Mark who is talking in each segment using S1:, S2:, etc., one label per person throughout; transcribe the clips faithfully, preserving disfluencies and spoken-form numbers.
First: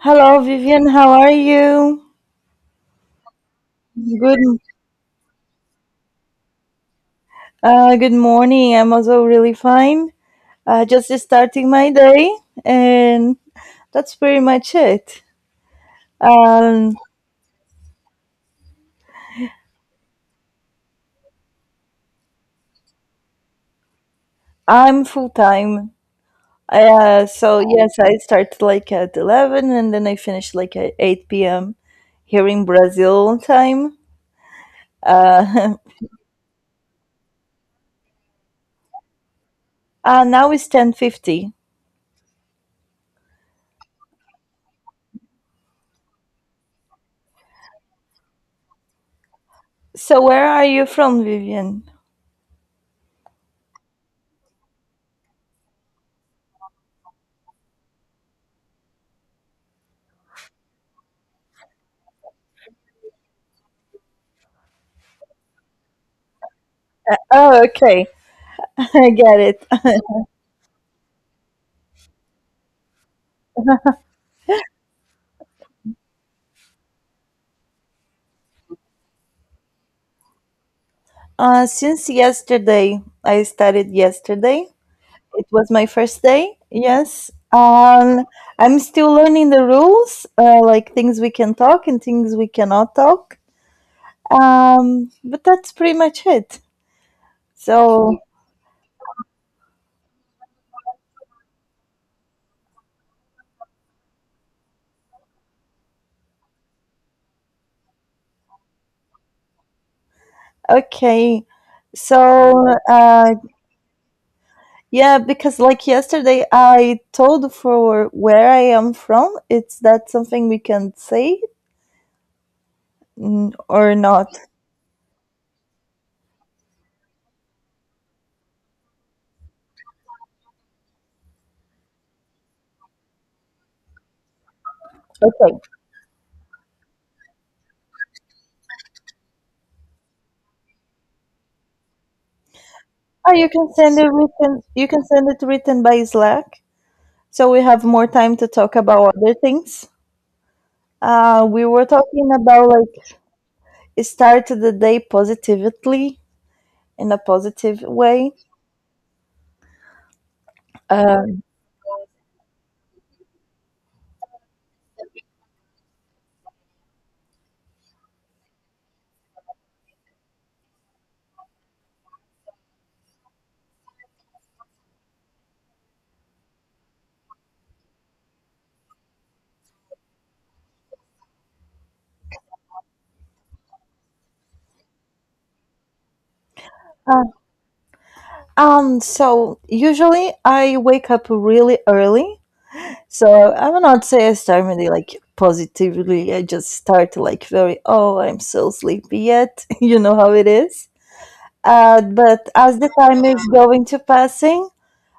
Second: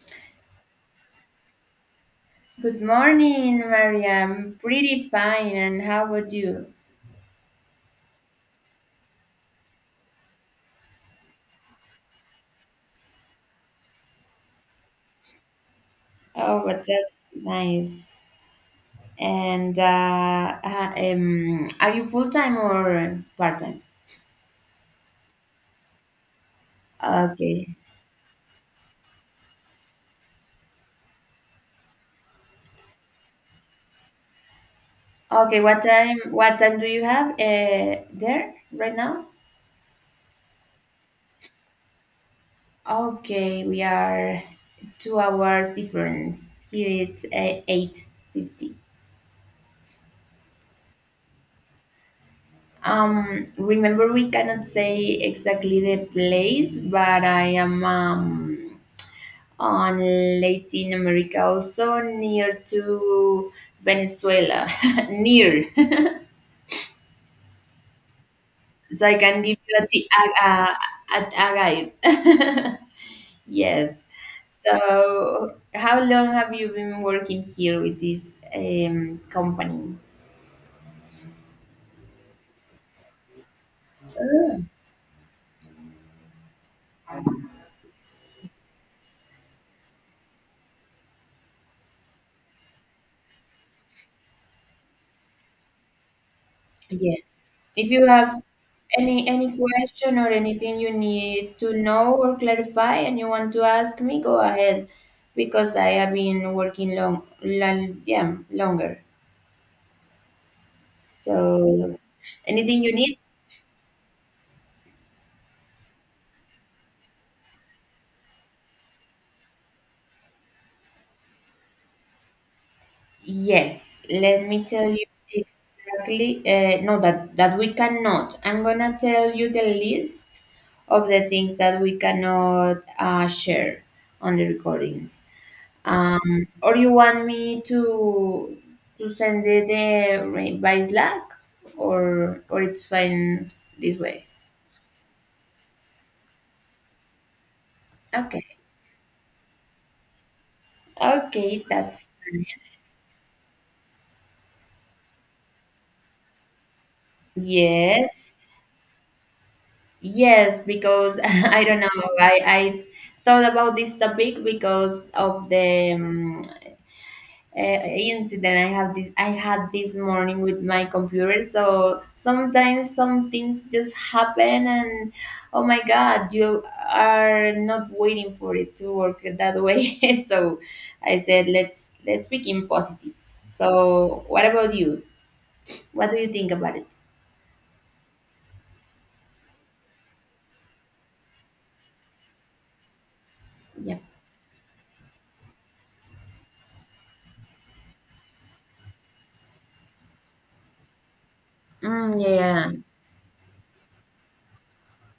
S1: Hello, Vivian. How are you?
S2: Good morning,
S1: Good.
S2: Mariam. Pretty fine. And how about you?
S1: Uh, good morning. I'm also really fine. Uh, just starting my day, and that's pretty much it.
S2: Oh, but
S1: Um,
S2: that's nice. And uh, ha- um, are you full time or part time?
S1: I'm full time. Uh, so
S2: Okay.
S1: yes, I start like at eleven, and then I finish like at eight p m here in Brazil time.
S2: Okay.
S1: Uh,
S2: What time? What time do you have uh, there right now?
S1: uh now it's ten fifty.
S2: Okay, we are two hours difference. Here it's uh, eight fifty.
S1: So where are you from, Vivian?
S2: Um, remember we cannot say exactly the place, but I am um on Latin America, also near to Venezuela, near.
S1: Oh, okay.
S2: So
S1: I
S2: I
S1: get
S2: can give
S1: it.
S2: you the a, a, a, a guide. Yes. So how long have you been working here with this um, company?
S1: Uh, since yesterday, I started yesterday. It was my first day. Yes. Um, I'm still learning the rules, uh, like things we can talk and things we cannot talk. Um, but that's pretty much it.
S2: Yes. If you
S1: So,
S2: have any any question or anything you need to know or clarify and you want to ask me, go ahead because I have been working long, long, yeah, longer.
S1: okay.
S2: So,
S1: So,
S2: anything you need?
S1: uh, yeah, because like yesterday, I told for where I am from. It's that something we can say mm, or
S2: Yes,
S1: not?
S2: let me tell you exactly. Uh, no, that that we cannot. I'm gonna tell you the list of the things that we cannot uh, share on the recordings. Um, or you want me to to send it uh, by Slack, or or it's
S1: Oh,
S2: fine
S1: you can send
S2: this
S1: it
S2: way.
S1: written. You can send it written by Slack, so we have more time to
S2: Okay,
S1: talk about other things. Uh,
S2: okay,
S1: we were
S2: that's
S1: talking
S2: fine.
S1: about like start the day positively in a positive way.
S2: Yes. Yes, because
S1: Um,
S2: I don't know. I, I thought about this topic because of the um, uh, incident I have this, I had this morning with my computer. So sometimes some things just happen, and oh my God, you are not waiting for it to work that way. So I said, let's let's begin positive. So what about you? What do you think about it?
S1: uh, um. So usually I wake up really early, so I would
S2: Yeah.
S1: not say I start my day like positively. I just start like very oh I'm so sleepy yet. You know how it is. Uh,
S2: Mm,
S1: but
S2: yeah.
S1: as the time is going to passing,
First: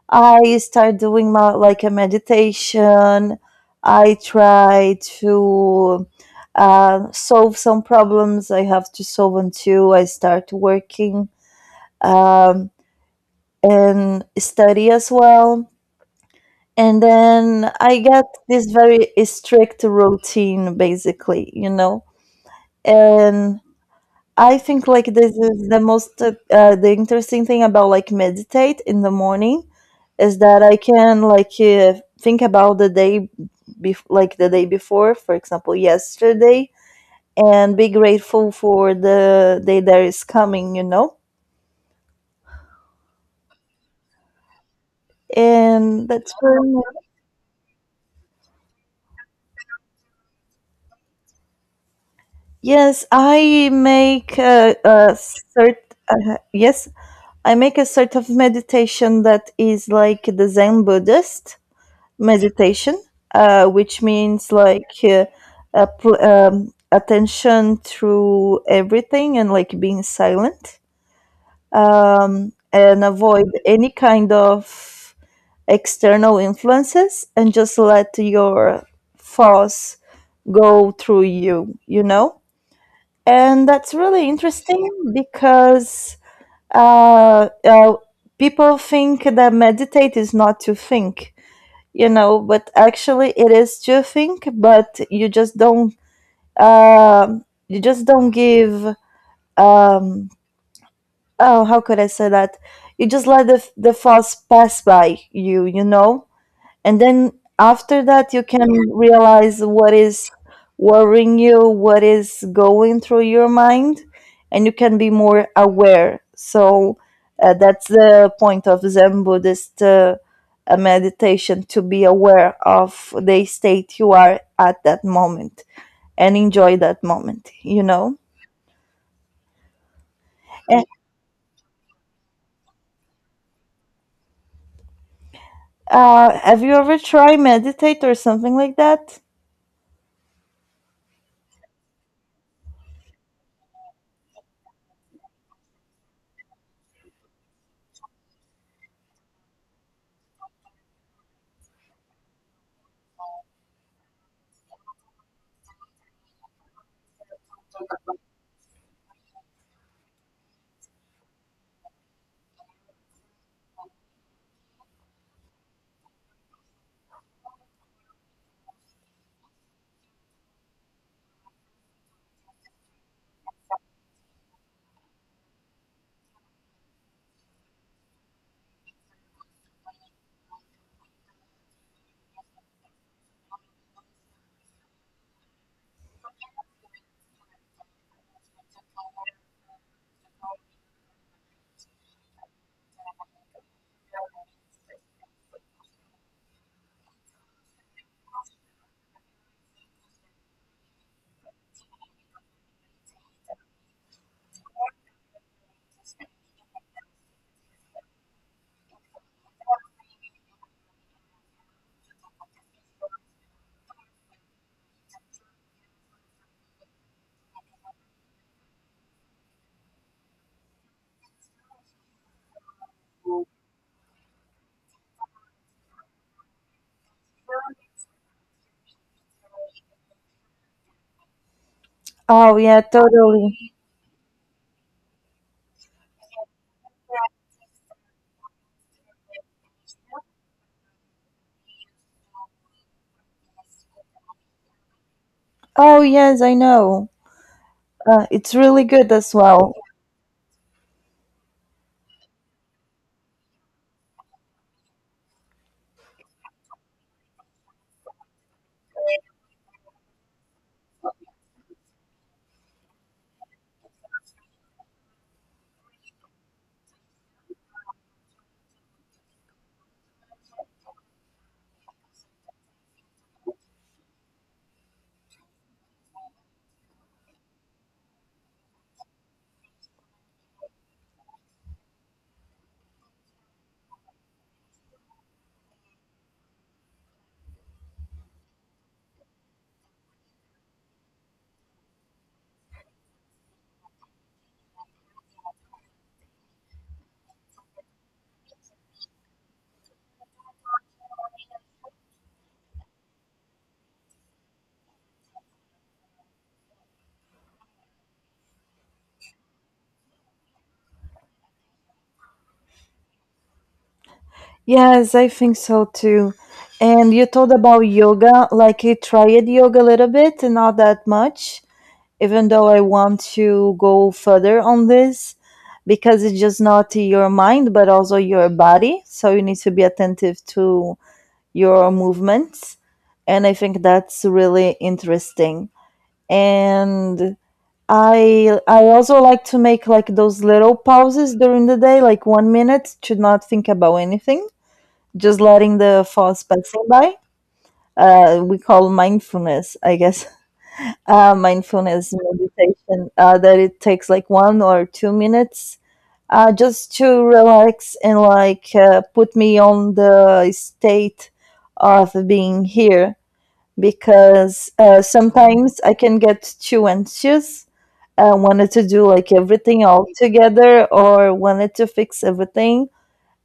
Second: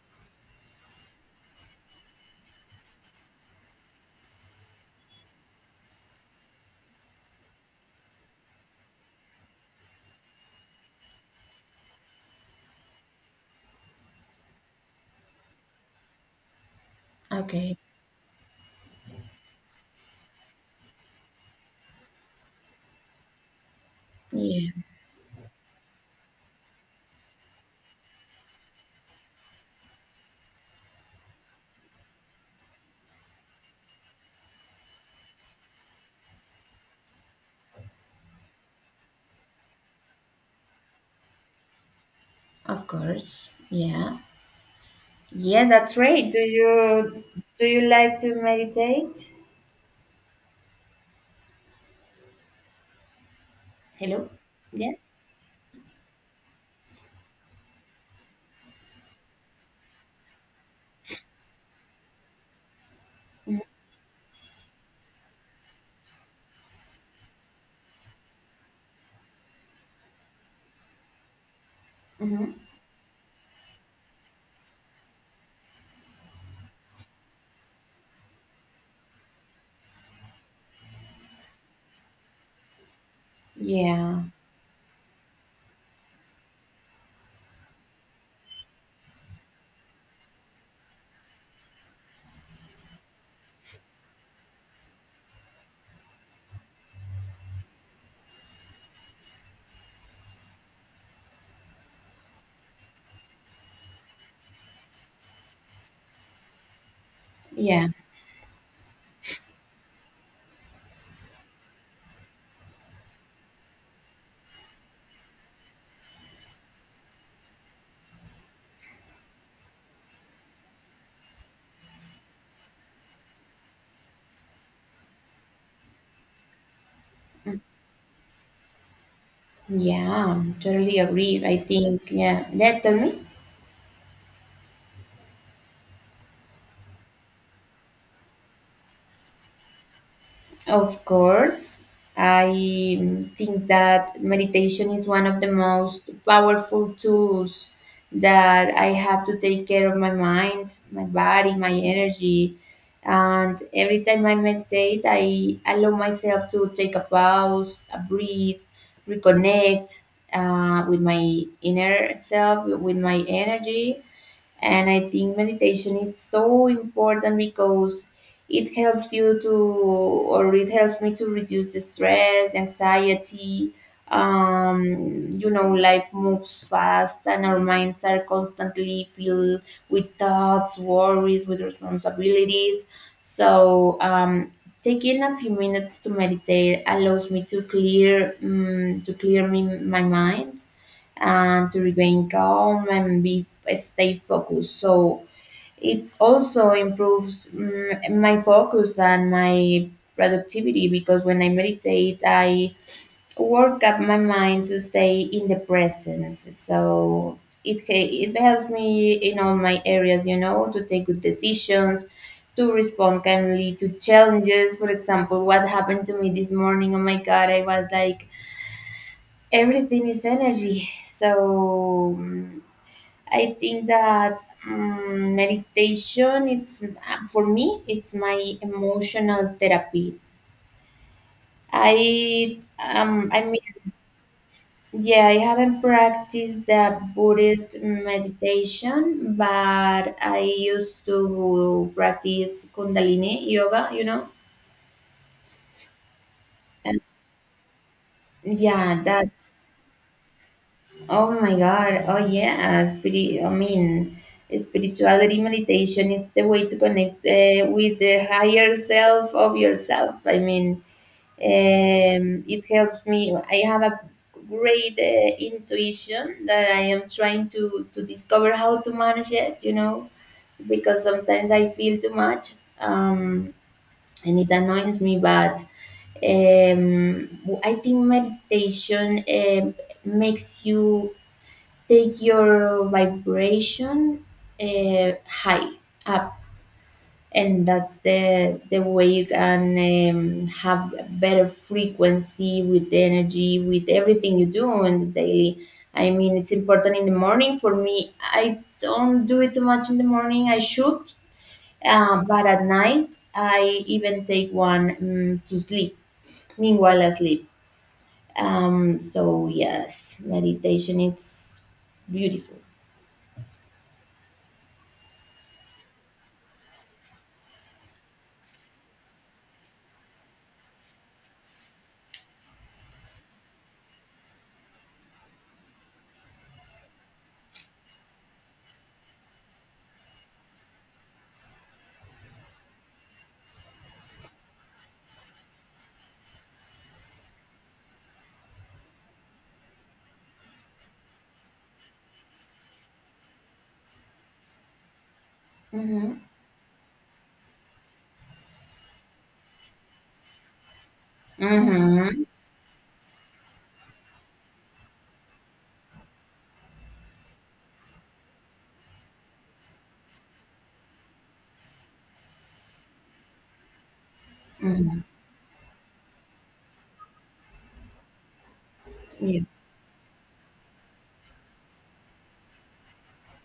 S1: I start doing my like a meditation. I try to uh, solve some problems I have to solve until I start working um, and study as well. And
S2: Yeah.
S1: then
S2: Okay.
S1: I get this very strict routine, basically, you know. And I
S2: Yeah.
S1: think like this is the most uh, uh, the interesting thing about like meditate in the morning is that I can like uh, think about the day bef- like the day before, for example, yesterday, and be grateful for the day that is coming, you know?
S2: Of course. Yeah. Yeah, that's
S1: And
S2: right.
S1: that's
S2: Do
S1: when
S2: you do you like to meditate?
S1: yes, I
S2: Hello?
S1: make a,
S2: Yeah.
S1: a cert uh, yes, I make a sort of meditation that is like the Zen Buddhist meditation, uh, which means like uh, a pl- um, attention through everything and like being silent
S2: Mm-hmm.
S1: um, and avoid any kind of external influences, and just let your thoughts go through you, you know? And that's
S2: Yeah.
S1: really interesting because uh, uh, people think that meditate is not to think, you know, but actually it is to think, but you just don't um you just don't give um oh how could I say that, you just let the the thoughts pass by you, you know, and then
S2: Yeah.
S1: after that you can realize what is worrying you, what is going through your mind, and you can be more aware. So uh, that's the point of Zen Buddhist uh, uh, meditation, to be aware of the state you are at that moment and enjoy that moment, you know,
S2: Yeah.
S1: and,
S2: Totally agree, I think. Yeah. Yeah. Tell me.
S1: uh, have you ever tried meditate or something like that?
S2: Of course, I mm, think that meditation is one of the most powerful tools that I have to take care of my mind, my body, my energy. And every time I meditate, I allow myself to take a pause, a breathe, reconnect uh, with my inner self, with my energy, and I think meditation is so important because it helps you to, or it helps me to reduce the stress, the anxiety. Um, you know, life moves fast, and our minds are constantly filled with thoughts, worries, with responsibilities. So, um, taking a few minutes to meditate allows me to clear, um, to clear me, my mind, and to remain calm and be stay focused. So it also improves mm, my focus and my productivity because when I meditate, I work up my mind to stay in the presence. So it he- it helps me in all my areas, you know, to take good decisions. To respond kindly to challenges. For example, what happened to me this morning? Oh my God, I was like everything is energy, so mm, I think that um, meditation, it's um, for me, it's my emotional therapy.
S1: Oh
S2: I
S1: yeah,
S2: um I mean,
S1: totally.
S2: yeah, I haven't practiced the Buddhist meditation, but I used to practice Kundalini yoga. You know,
S1: Oh yes, I
S2: and
S1: know. Uh, it's really
S2: yeah,
S1: good as
S2: that's
S1: well.
S2: oh my God. Oh yeah. Spirit, I mean, spirituality meditation. It's the way to connect uh, with the higher self of yourself. I mean, um, it helps me. I have a great uh, intuition that I am trying to to discover how to manage it. You know, because sometimes I feel too much, um, and it annoys me. But um, I think meditation um makes you take your vibration uh, high up, and that's the the way you can um, have a better frequency with the energy, with everything you do on the daily. I mean, it's important in the morning. For me, I don't do it too much in the morning, I should. Uh, but at night I even take one um, to sleep, meanwhile I sleep. Um, so yes, meditation, it's beautiful.
S1: Yes, I think so too. And you told about yoga, like I tried yoga a little bit, not that much, even though I want to go further on this because it's just not your mind but also your body. So you need to be attentive to your movements. And I think that's really interesting. And I I also like to make like those little pauses during the day, like one minute to not think about anything, just letting the
S2: Mhm.
S1: thoughts passing by. Uh, we call mindfulness, I guess. Uh, mindfulness
S2: Mm-hmm.
S1: meditation. Uh, that it takes like one or two minutes, uh, just to relax and like uh, put me on the state of being here because uh, sometimes I can get too anxious. I wanted to do like
S2: Yeah.
S1: everything all together or wanted to fix everything.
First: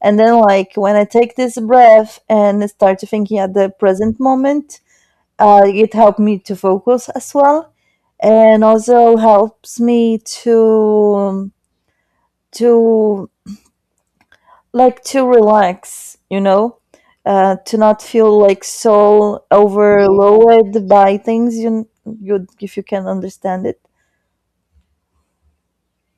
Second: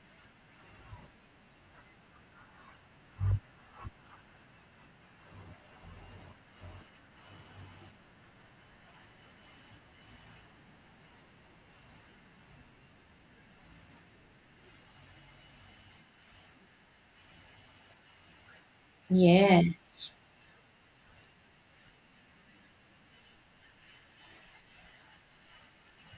S1: And then, like, when I take this breath and start thinking at the present moment, uh, it helped me to focus as well and also helps me to to like to relax, you know, uh, to not feel like so
S2: Yeah.
S1: overloaded by things. You, you if you can understand it.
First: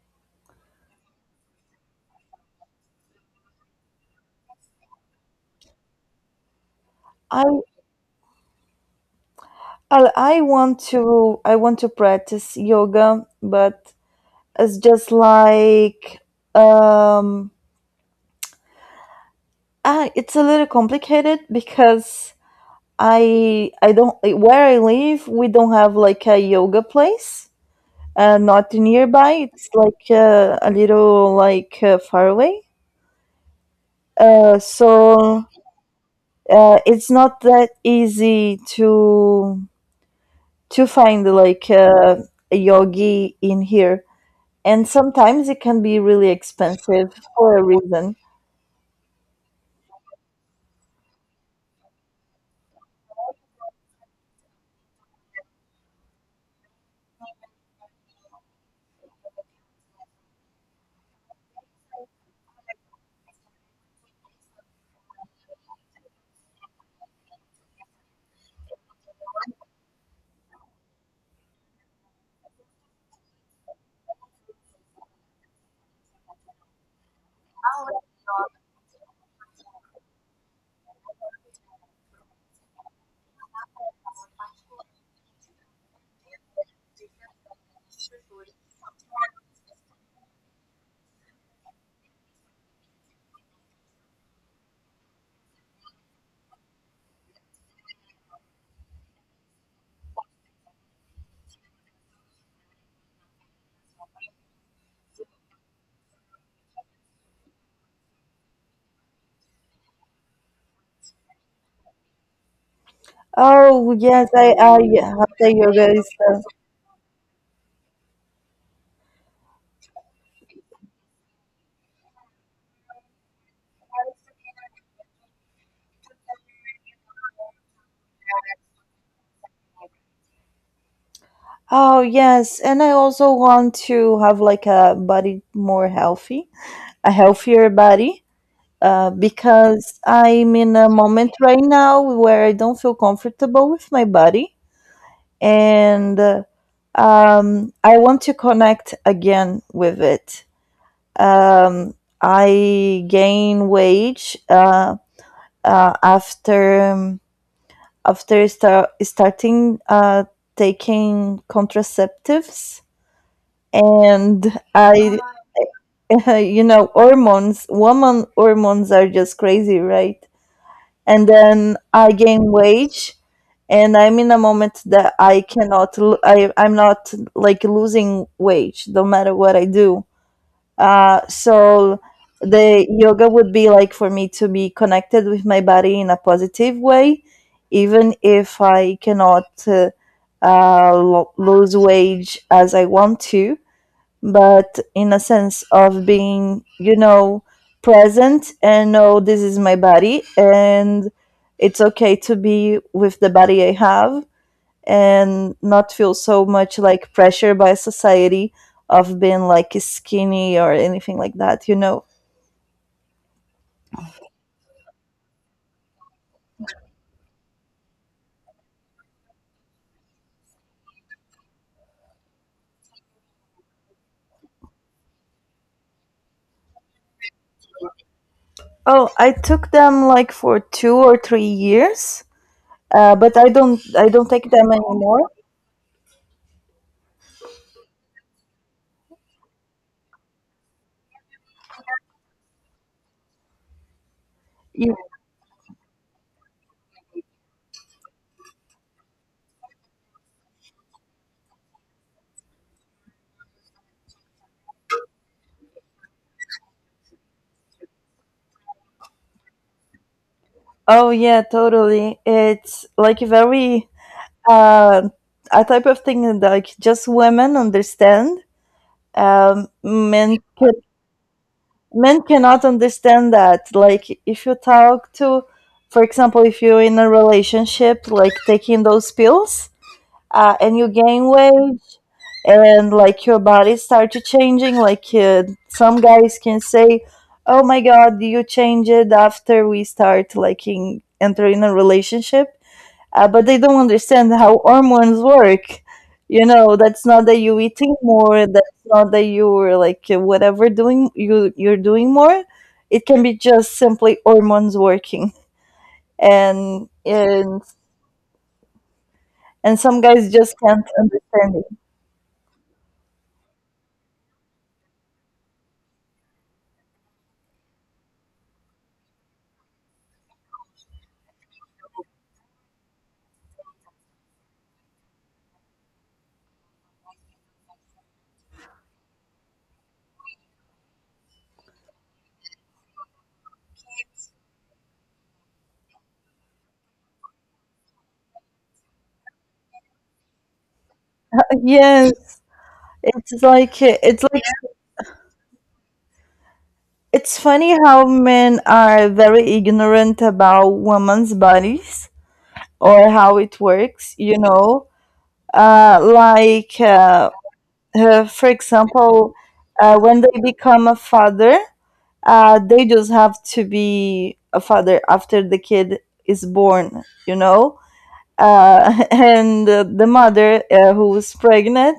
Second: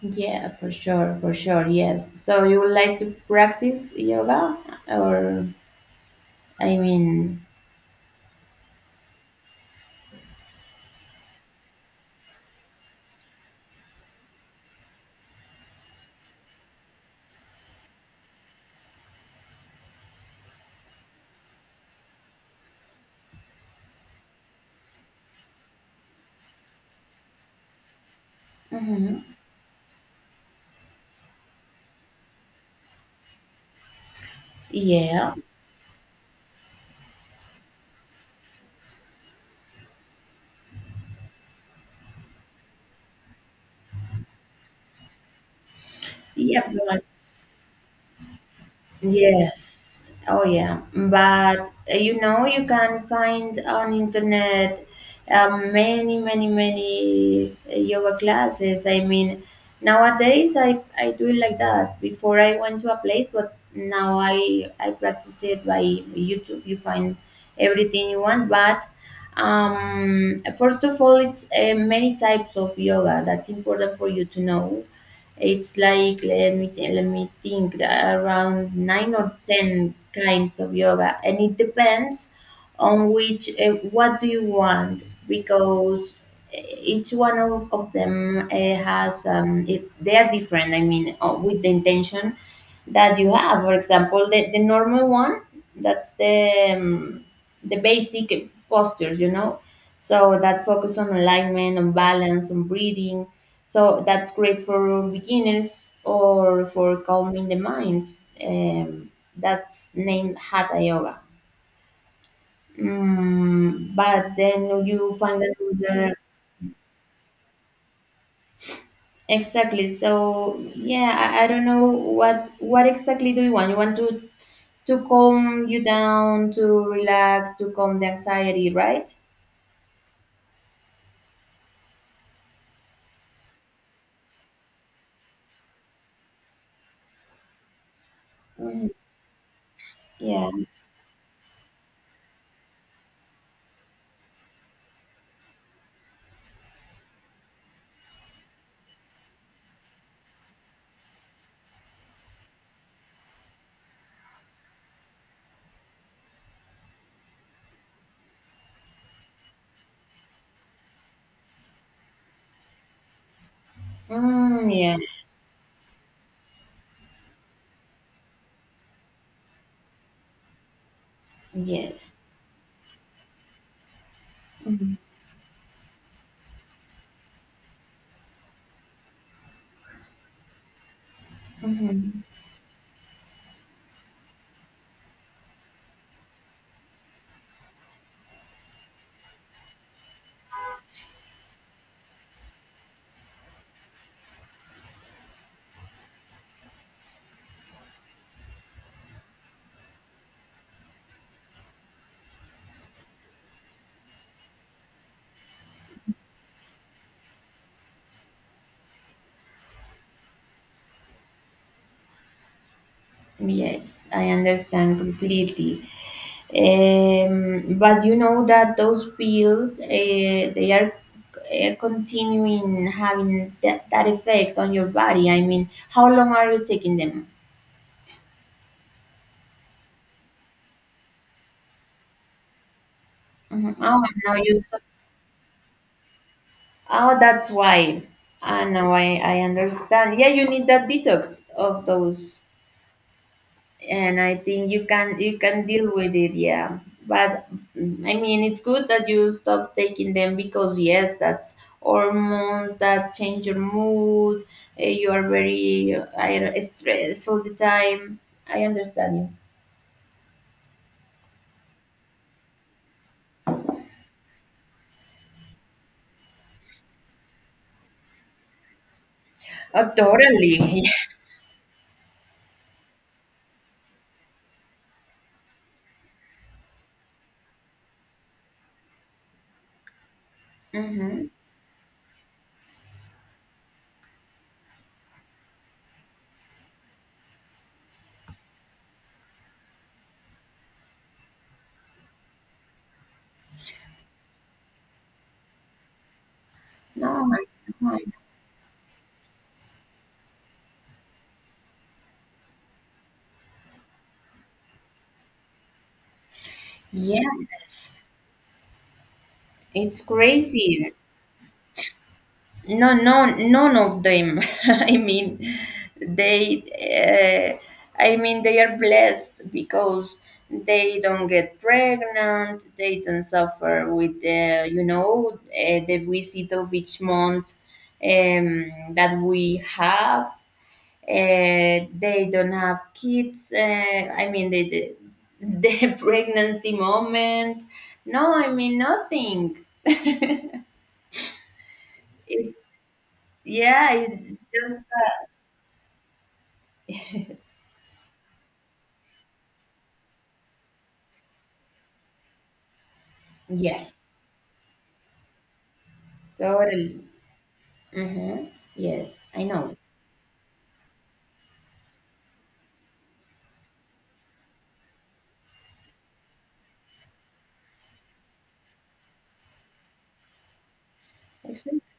S2: Yeah, for sure, for sure. Yes. So you would like to practice yoga, or I
S1: I,
S2: mean,
S1: I I want to I want to practice yoga, but it's just like um ah, it's a little complicated because I I don't where I live we don't have like a yoga place uh, not
S2: hmm
S1: nearby. It's like uh, a little like uh, far away. Uh,
S2: yeah.
S1: so uh, it's not that easy to to find like uh, a yogi in here, and sometimes it can be really
S2: Yeah, but
S1: expensive for a reason.
S2: yes. Oh yeah. But uh, you know you can find on internet, um, many, many, many, uh, yoga classes. I mean, nowadays I I do it like that. Before, I went to a place, but now I I practice it by YouTube. You find everything you want, but um first of all, it's uh, many types of yoga, that's important for you to know. It's like let me th- let me think, uh, around nine or ten kinds of yoga, and it depends on which uh, what do you want, because eh, each one of, of them uh, has um, it, they are different. I mean, uh, with the intention that you have. For example, the, the normal one, that's the um, the basic postures, you know. So that focus on alignment, on balance, on breathing, so that's great for beginners or for calming the mind. Um, that's named Hatha Yoga.
S1: Oh
S2: Mm,
S1: yes,
S2: but
S1: I
S2: then
S1: I
S2: you find
S1: hatha yoga is.
S2: another.
S1: Uh,
S2: Exactly. So yeah, I, I don't know what what exactly do you want? You want to to calm you down, to relax, to calm the anxiety, right?
S1: oh yes, and I also want to have like a body more healthy, a healthier body.
S2: Mm,
S1: Uh, because
S2: yeah.
S1: I'm in a moment right now where I don't feel comfortable with my body, and uh, um, I want to connect again with it. Um, I gain weight uh, uh, after um, after start, starting uh, taking contraceptives, and
S2: Mm, yeah.
S1: I, you know, hormones. Woman hormones are just crazy, right? And then
S2: Yes.
S1: I gain weight, and I'm in a moment that I cannot, l- I, I'm not like losing weight no matter what I do. Uh, so
S2: Mhm.
S1: the yoga would be like for me to be connected with my body in a positive way, even if I cannot uh, uh, lo- lose weight as I want to, but in a sense of being, you know, present and know this is my body and it's okay to be with the body I have and not feel so much like pressure by society of being like skinny or anything like that, you know.
S2: Yes, I understand completely. Um, but you know that those pills, uh, they are uh, continuing having that, that effect on your body. I mean, how long are you taking them?
S1: Oh, I took them like for two or three years, uh, but I
S2: Mhm.
S1: don't
S2: Oh,
S1: I
S2: and
S1: don't
S2: now
S1: take
S2: you
S1: them
S2: stop.
S1: anymore.
S2: Oh, that's why. Ah, now I, I understand. Yeah, you need that detox of those, and I think you
S1: You-
S2: can you can deal with it, yeah. But mm, I mean, it's good that you stop taking them because yes, that's hormones that change your mood. eh, You are very uh, I don't- stressed all the time. I understand you.
S1: Oh yeah, totally. It's like very uh, a type of thing that like just women understand. Um,
S2: Oh,
S1: men
S2: totally.
S1: men cannot understand that. Like, if you talk to, for example, if you're in a relationship, like taking those pills, uh, and you
S2: Mm-hmm.
S1: gain weight, and like your body starts changing. Like, uh, some guys can say, "Oh my God, you changed after we start like in, entering a relationship," uh, but they don't understand how hormones work. You know, that's
S2: No,
S1: not that you
S2: I- no,
S1: eating
S2: I-
S1: more. That's not that you were like uh, whatever doing you you're doing more. It can be just simply hormones working, and and
S2: yes,
S1: and some
S2: it's
S1: guys just can't
S2: crazy.
S1: understand it.
S2: No, no, none of them. I mean, they, uh, I mean, they are blessed because they don't get pregnant. They don't suffer with the, you know, uh, the visit of each month um, that we have. Uh, they don't have kids. Uh, I mean, the, the the pregnancy moment. No, I mean nothing.
S1: Yes,
S2: It's
S1: it's like
S2: yeah.
S1: uh, it's
S2: It's
S1: like
S2: just
S1: it's funny how men are very ignorant about women's bodies or how it
S2: yes.
S1: works. You know, uh, like.
S2: Totally.
S1: Uh, Uh,
S2: Uh-huh.
S1: for
S2: Yes,
S1: example,
S2: I know.
S1: uh, when they become a father, uh, they just have to be a father after the kid is born, you know? Uh, and uh, the mother uh, who is
S2: Excellent.
S1: pregnant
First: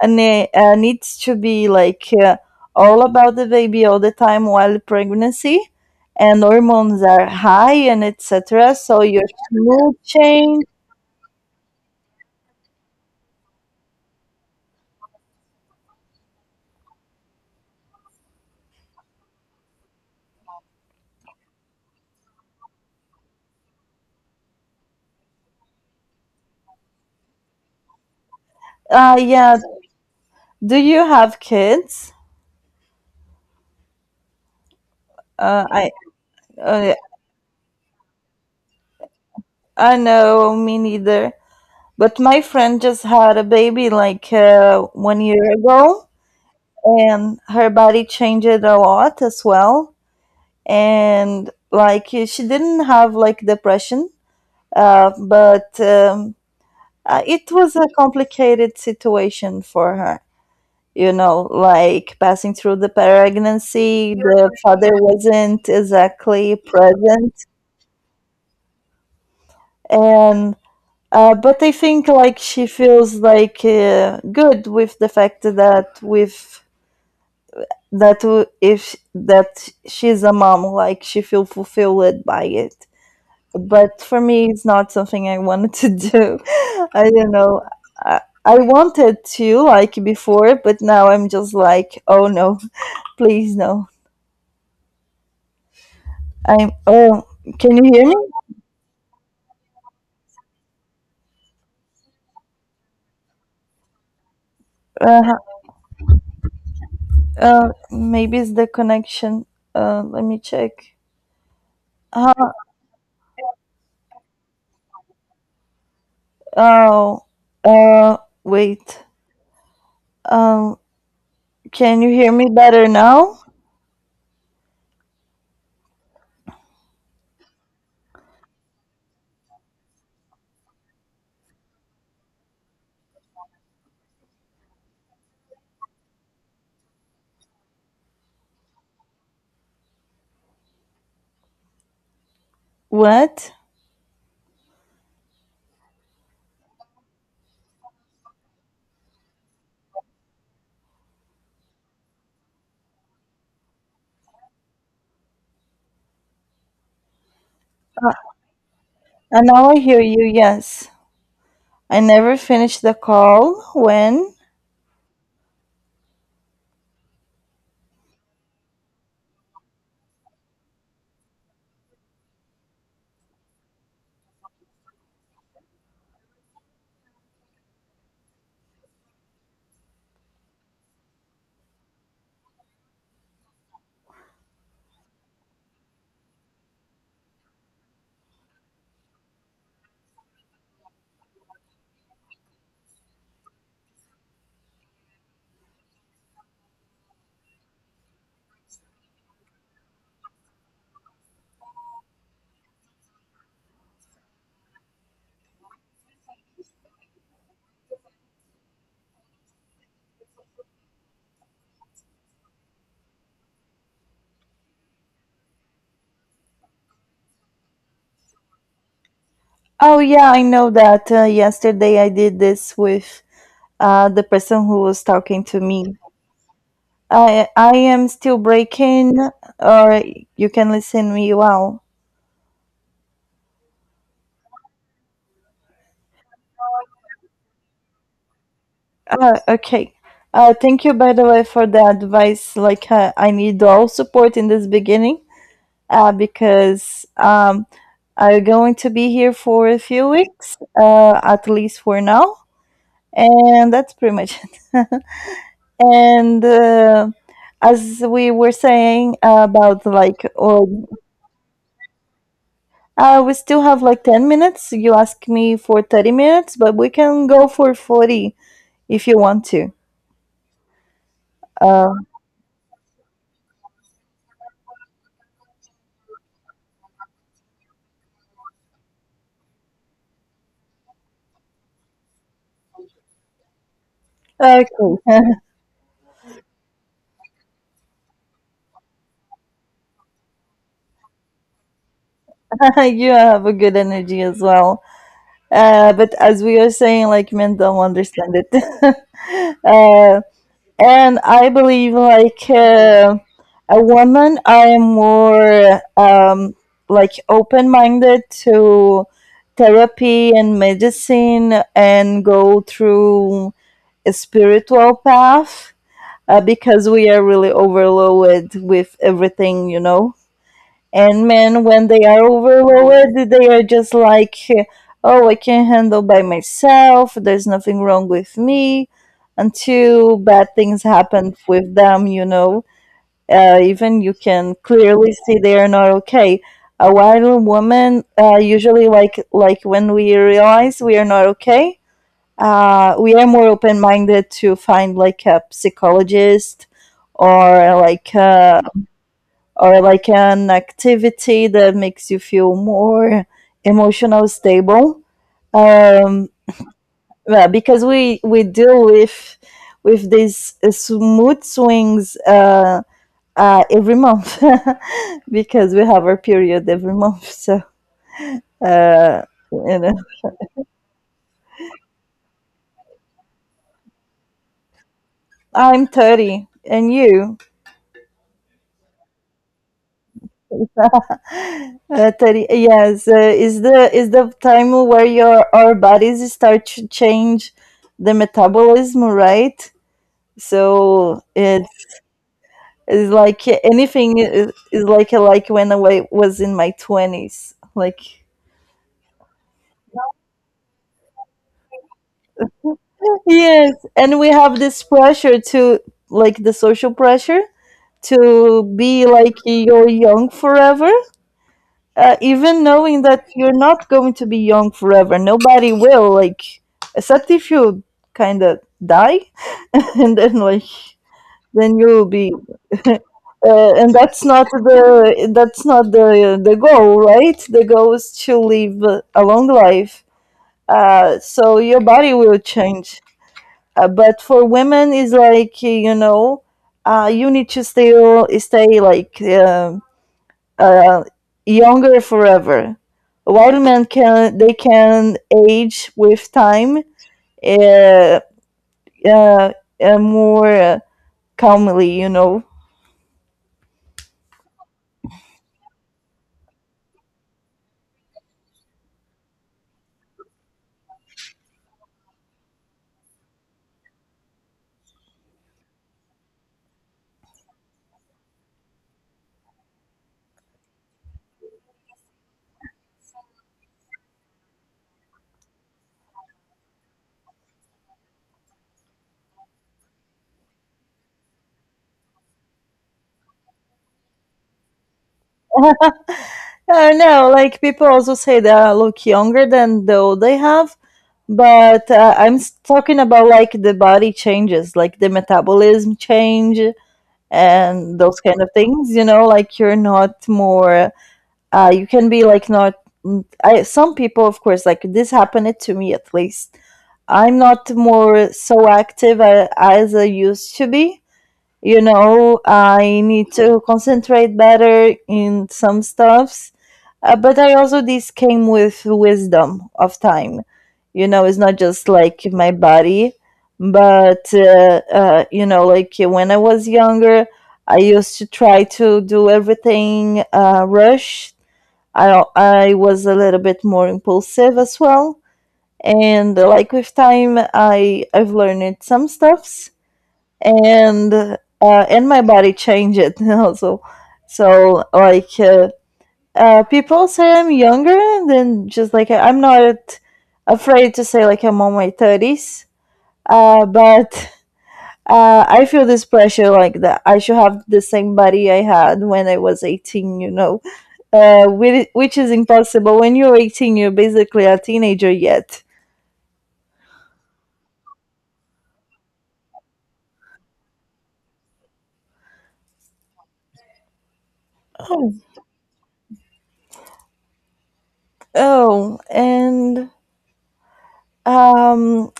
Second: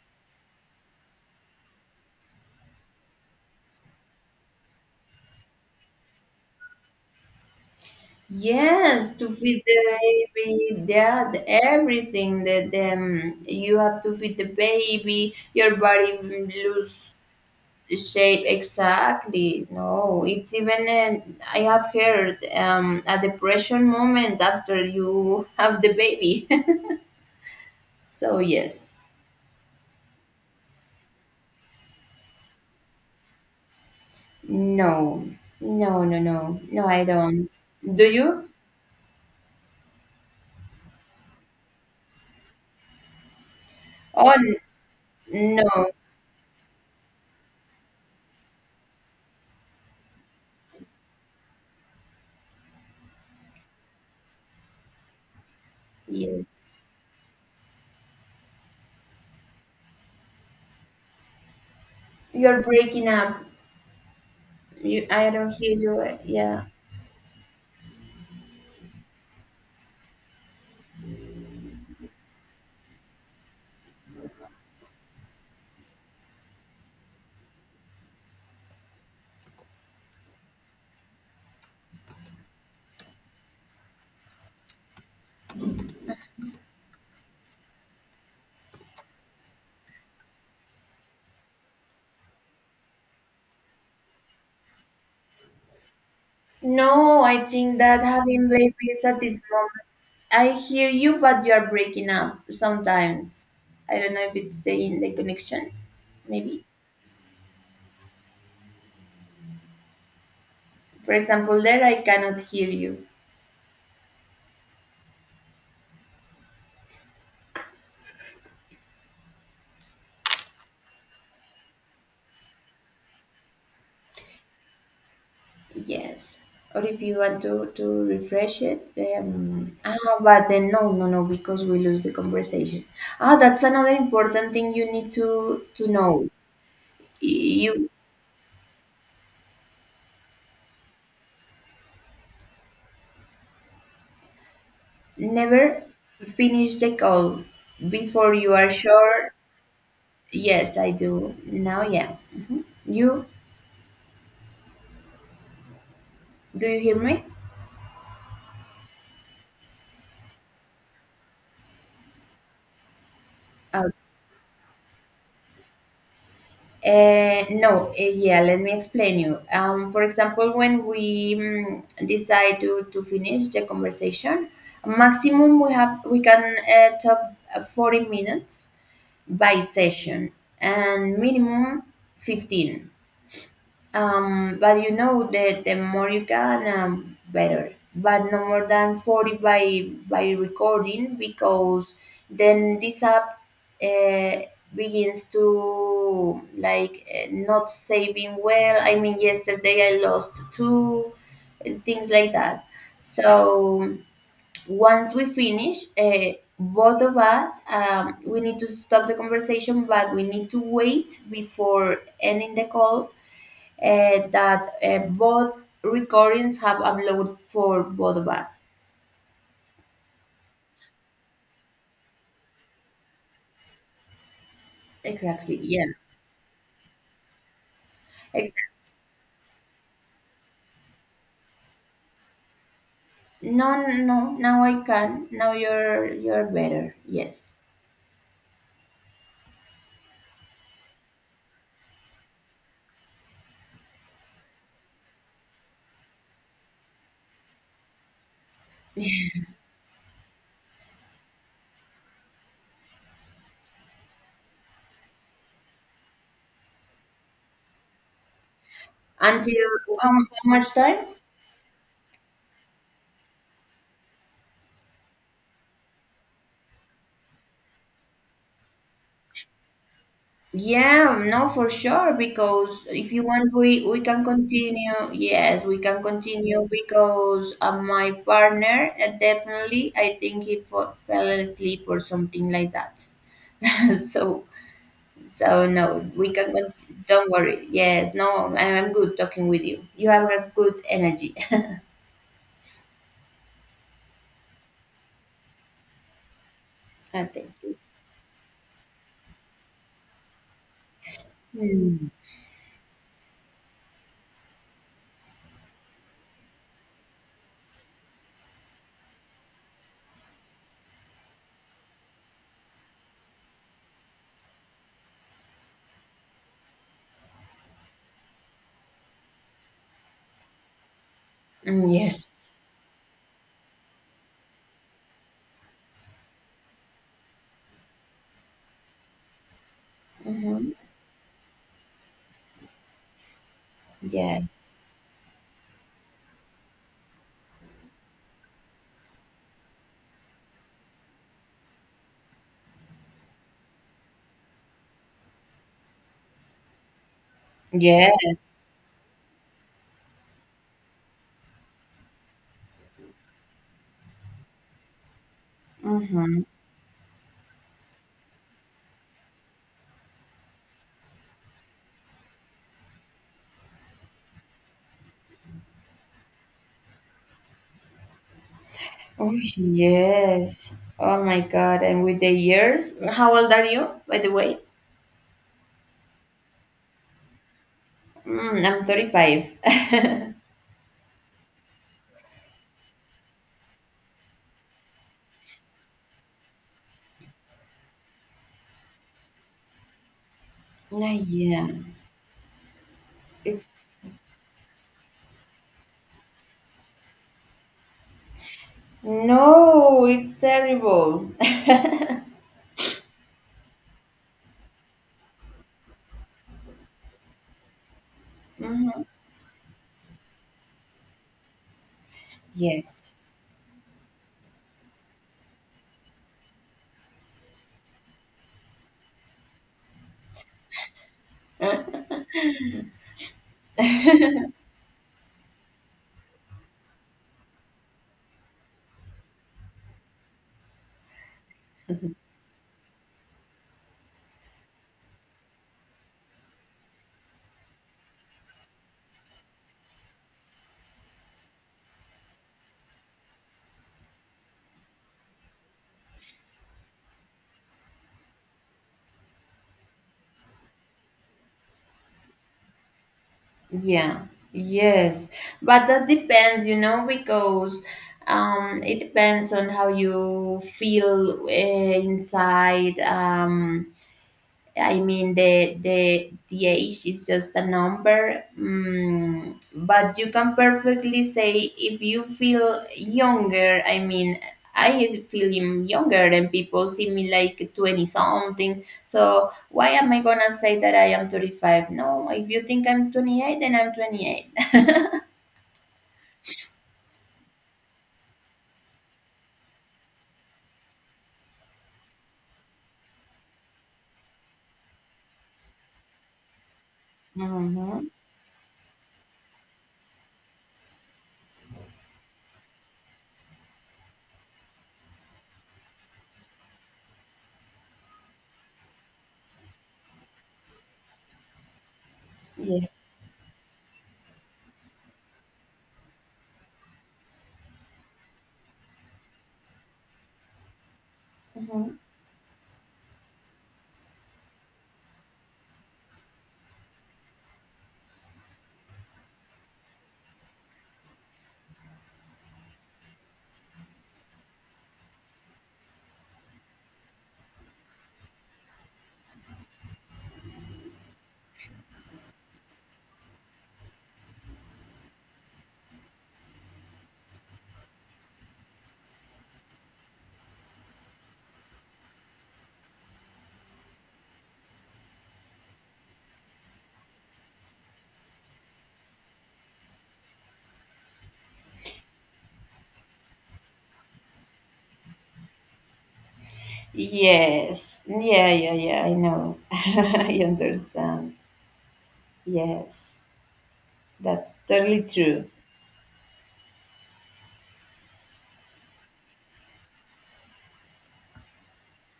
S1: and, uh, uh, needs to be like uh, all about the baby all the time while pregnancy, and hormones are high and et cetera. So
S2: Yes,
S1: your
S2: to feed the
S1: mood change.
S2: baby, that everything that um, you have to feed the baby, your body lose shape. Exactly. No, it's even an, I have heard um, a depression moment after you have the baby. So yes.
S1: Uh, yeah. Do you have kids?
S2: No.
S1: Uh, I
S2: No, no, no. No,
S1: uh,
S2: I don't. Do you?
S1: I know, me neither. But my friend just had a baby
S2: Oh,
S1: like
S2: n-
S1: uh, one year
S2: no.
S1: ago, and her body changed a lot as well. And like she didn't have like depression, uh, but um,
S2: Yes.
S1: uh, it was a complicated situation for her. You know, like passing
S2: You're
S1: through the
S2: breaking up.
S1: pregnancy, the father
S2: You, I don't
S1: wasn't
S2: hear you.
S1: exactly
S2: Yeah.
S1: present, and Uh, but I think like she feels like uh, good with the fact that with that w- if that she's a mom, like she feel fulfilled by it. But for me, it's not something I wanted to do. I don't know. I, I wanted to like before, but now I'm just like, oh no, please no. I'm. Oh,
S2: No, I
S1: can
S2: think
S1: you
S2: that
S1: hear me?
S2: having babies at this moment, I hear you, but you're breaking up sometimes. I don't know if it's the in the
S1: Uh,
S2: connection. Maybe.
S1: uh, maybe it's the connection. Uh, let me check.
S2: For example, there I cannot
S1: Huh?
S2: hear you.
S1: Oh, uh, wait. Um, can you hear me better now?
S2: Yes. Or if you want to, to refresh it, um, ah, but then no, no, no, because we lose the conversation. Ah, that's another important thing you need to to know. You
S1: What?
S2: Never finish the call before you are sure. Yes, I do now, yeah. Mhm. You, do you hear me?
S1: Uh, uh, now I hear you, yes. I never finished the call.
S2: Uh,
S1: When?
S2: eh, no, eh, yeah, let me explain you. Um, for example, when we mm, decide to, to finish the conversation, maximum we have we can uh, talk uh, forty minutes by session, and minimum fifteen. Um, but you know that the more you can, um, better. But no more than forty by by recording, because then this app uh, begins to like uh, not saving well. I mean, yesterday I lost two uh, things like that. So once we finish, uh, both of us, um, we need to stop the conversation, but we need to wait before ending the call uh, that uh, both recordings have upload for both of us.
S1: Oh, yeah, I know that. Uh, yesterday I did this with uh, the person who was talking
S2: Exactly.
S1: to
S2: Yeah.
S1: me. I I am still
S2: Exactly.
S1: breaking, or you can listen me well.
S2: No, no, no. Now I can. Now you're you're better. Yes.
S1: Uh, okay. Uh, thank you, by the way, for the advice. Like, uh, I need all support in this beginning uh, because um, I'm going to be here for a few weeks, uh, at least for now, and that's pretty much it. And uh, As we were saying
S2: Until
S1: about
S2: how, mu-
S1: like,
S2: how much
S1: oh,
S2: time?
S1: uh, we still have like ten minutes. You asked me for thirty minutes, but we can go for forty if you want to.
S2: Yeah. No, for
S1: Uh,
S2: sure. Because if you want, we we can continue. Yes, we can continue because uh, my partner uh, definitely, I think he fa- fell asleep or something like that. so
S1: okay,
S2: So no, we can. cont- Don't worry. Yes, no, I- I'm good talking with you. You have a good energy.
S1: you have a good energy as well. Uh, but as we are saying,
S2: I
S1: like
S2: thank
S1: men
S2: you.
S1: don't understand it. uh, and I believe
S2: Mm.
S1: like uh, a woman, I am more um, like open minded to therapy and medicine and go through a spiritual path uh, because we are really overloaded with everything, you know. And men,
S2: Mm,
S1: when they are
S2: yes.
S1: overloaded, they are just like, oh, I can handle by myself. There's nothing wrong with me until bad
S2: Mm-hmm.
S1: things happen with them, you know. Uh, even you can
S2: Yes.
S1: clearly see they are not okay. A wild woman, uh, usually like like when we realize we are not okay, uh, we are more open minded to find like a psychologist or like
S2: Yes.
S1: uh, or like an activity that makes you feel more emotional stable um,
S2: Mm-hmm.
S1: yeah, because we we deal with with these mood swings uh, uh, every month because we have our period every month so uh,
S2: Oh
S1: you know,
S2: yes. Oh my God! And with the years, how old are you, by the way?
S1: I'm thirty. And you,
S2: Mm, I'm thirty-five.
S1: uh, thirty, yes, uh, is the is the time where your our bodies start to change the metabolism, right?
S2: Ah,
S1: So
S2: yeah.
S1: it's, it's like
S2: It's
S1: anything is, is like like when I wa- was in my twenties. Like,
S2: No, it's terrible.
S1: yes, and we have this pressure to, like, the social pressure to
S2: hmm
S1: be like you're young forever, uh, even knowing
S2: Yes.
S1: that you're not going to be young forever. Nobody will, like, except if you kind of die, and then like then you'll be Uh, and that's not the that's not the the goal, right? The goal is to live a long life. Uh, so your body will change. Uh, but for women, it's like, you know, uh, you need to still stay like uh, uh, younger forever. While men can they can age with time, uh, uh, uh, more calmly, you know.
S2: Yeah, yes, but that depends, you know, because um, it depends on how you feel uh, inside. Um, I mean, the the the age is just a number, mm, but you can perfectly say if you feel younger. I mean, I is feeling younger, and people see me like twenty something. So why am I gonna say that I am thirty five? No, if you think I'm twenty eight, then I'm twenty eight.
S1: I know, like people also say they are look younger than the old they have, but uh, I'm s- talking about like the body changes, like the metabolism change and
S2: Mm-hmm.
S1: those kind of things. You know, like you're not more. Uh, you can be like not. mm, I, some people, of course, like this happened to me at least. I'm not more so active uh, as I used to be. You know,
S2: Yeah.
S1: I need to concentrate better in some stuffs, uh, but I also this came with wisdom of time. You know, it's not just
S2: Mm-hmm.
S1: like my body, but uh, uh, you know, like when I was younger, I used to try to do everything uh, rush. I I was a little bit more impulsive as well, and uh, like with time, I I've learned some stuffs, and uh, and my body changed also. So like. Uh, uh, people say I'm younger, and then just like I'm not afraid to say like I'm on my thirties. Uh, but uh, I feel this pressure like that I should have the same body I had when I was eighteen, you know, uh, which, which is impossible. When you're eighteen, you're basically a teenager yet.
S2: Yes. Yeah, yeah, yeah, I know. I understand. Yes. That's totally
S1: Oh,
S2: true.
S1: oh, and um,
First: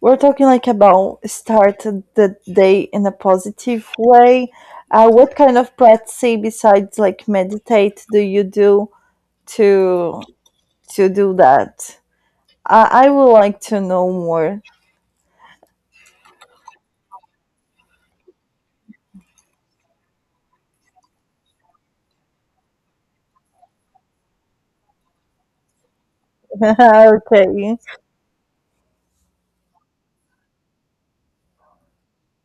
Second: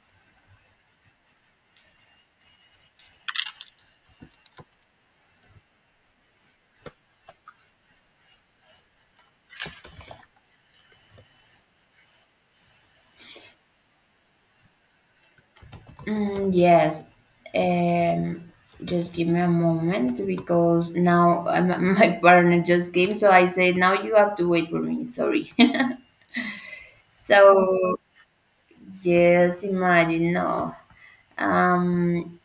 S1: we're talking like about start the day in a positive way. Uh, what kind of practice besides like meditate do you do to to do that? I, I would like to know more.
S2: Mm, yes. Um, just give me a moment because now uh, my my partner just came, so I said, now you have to wait for me. Sorry.
S1: Okay.
S2: So, yes, imagine, no. Um,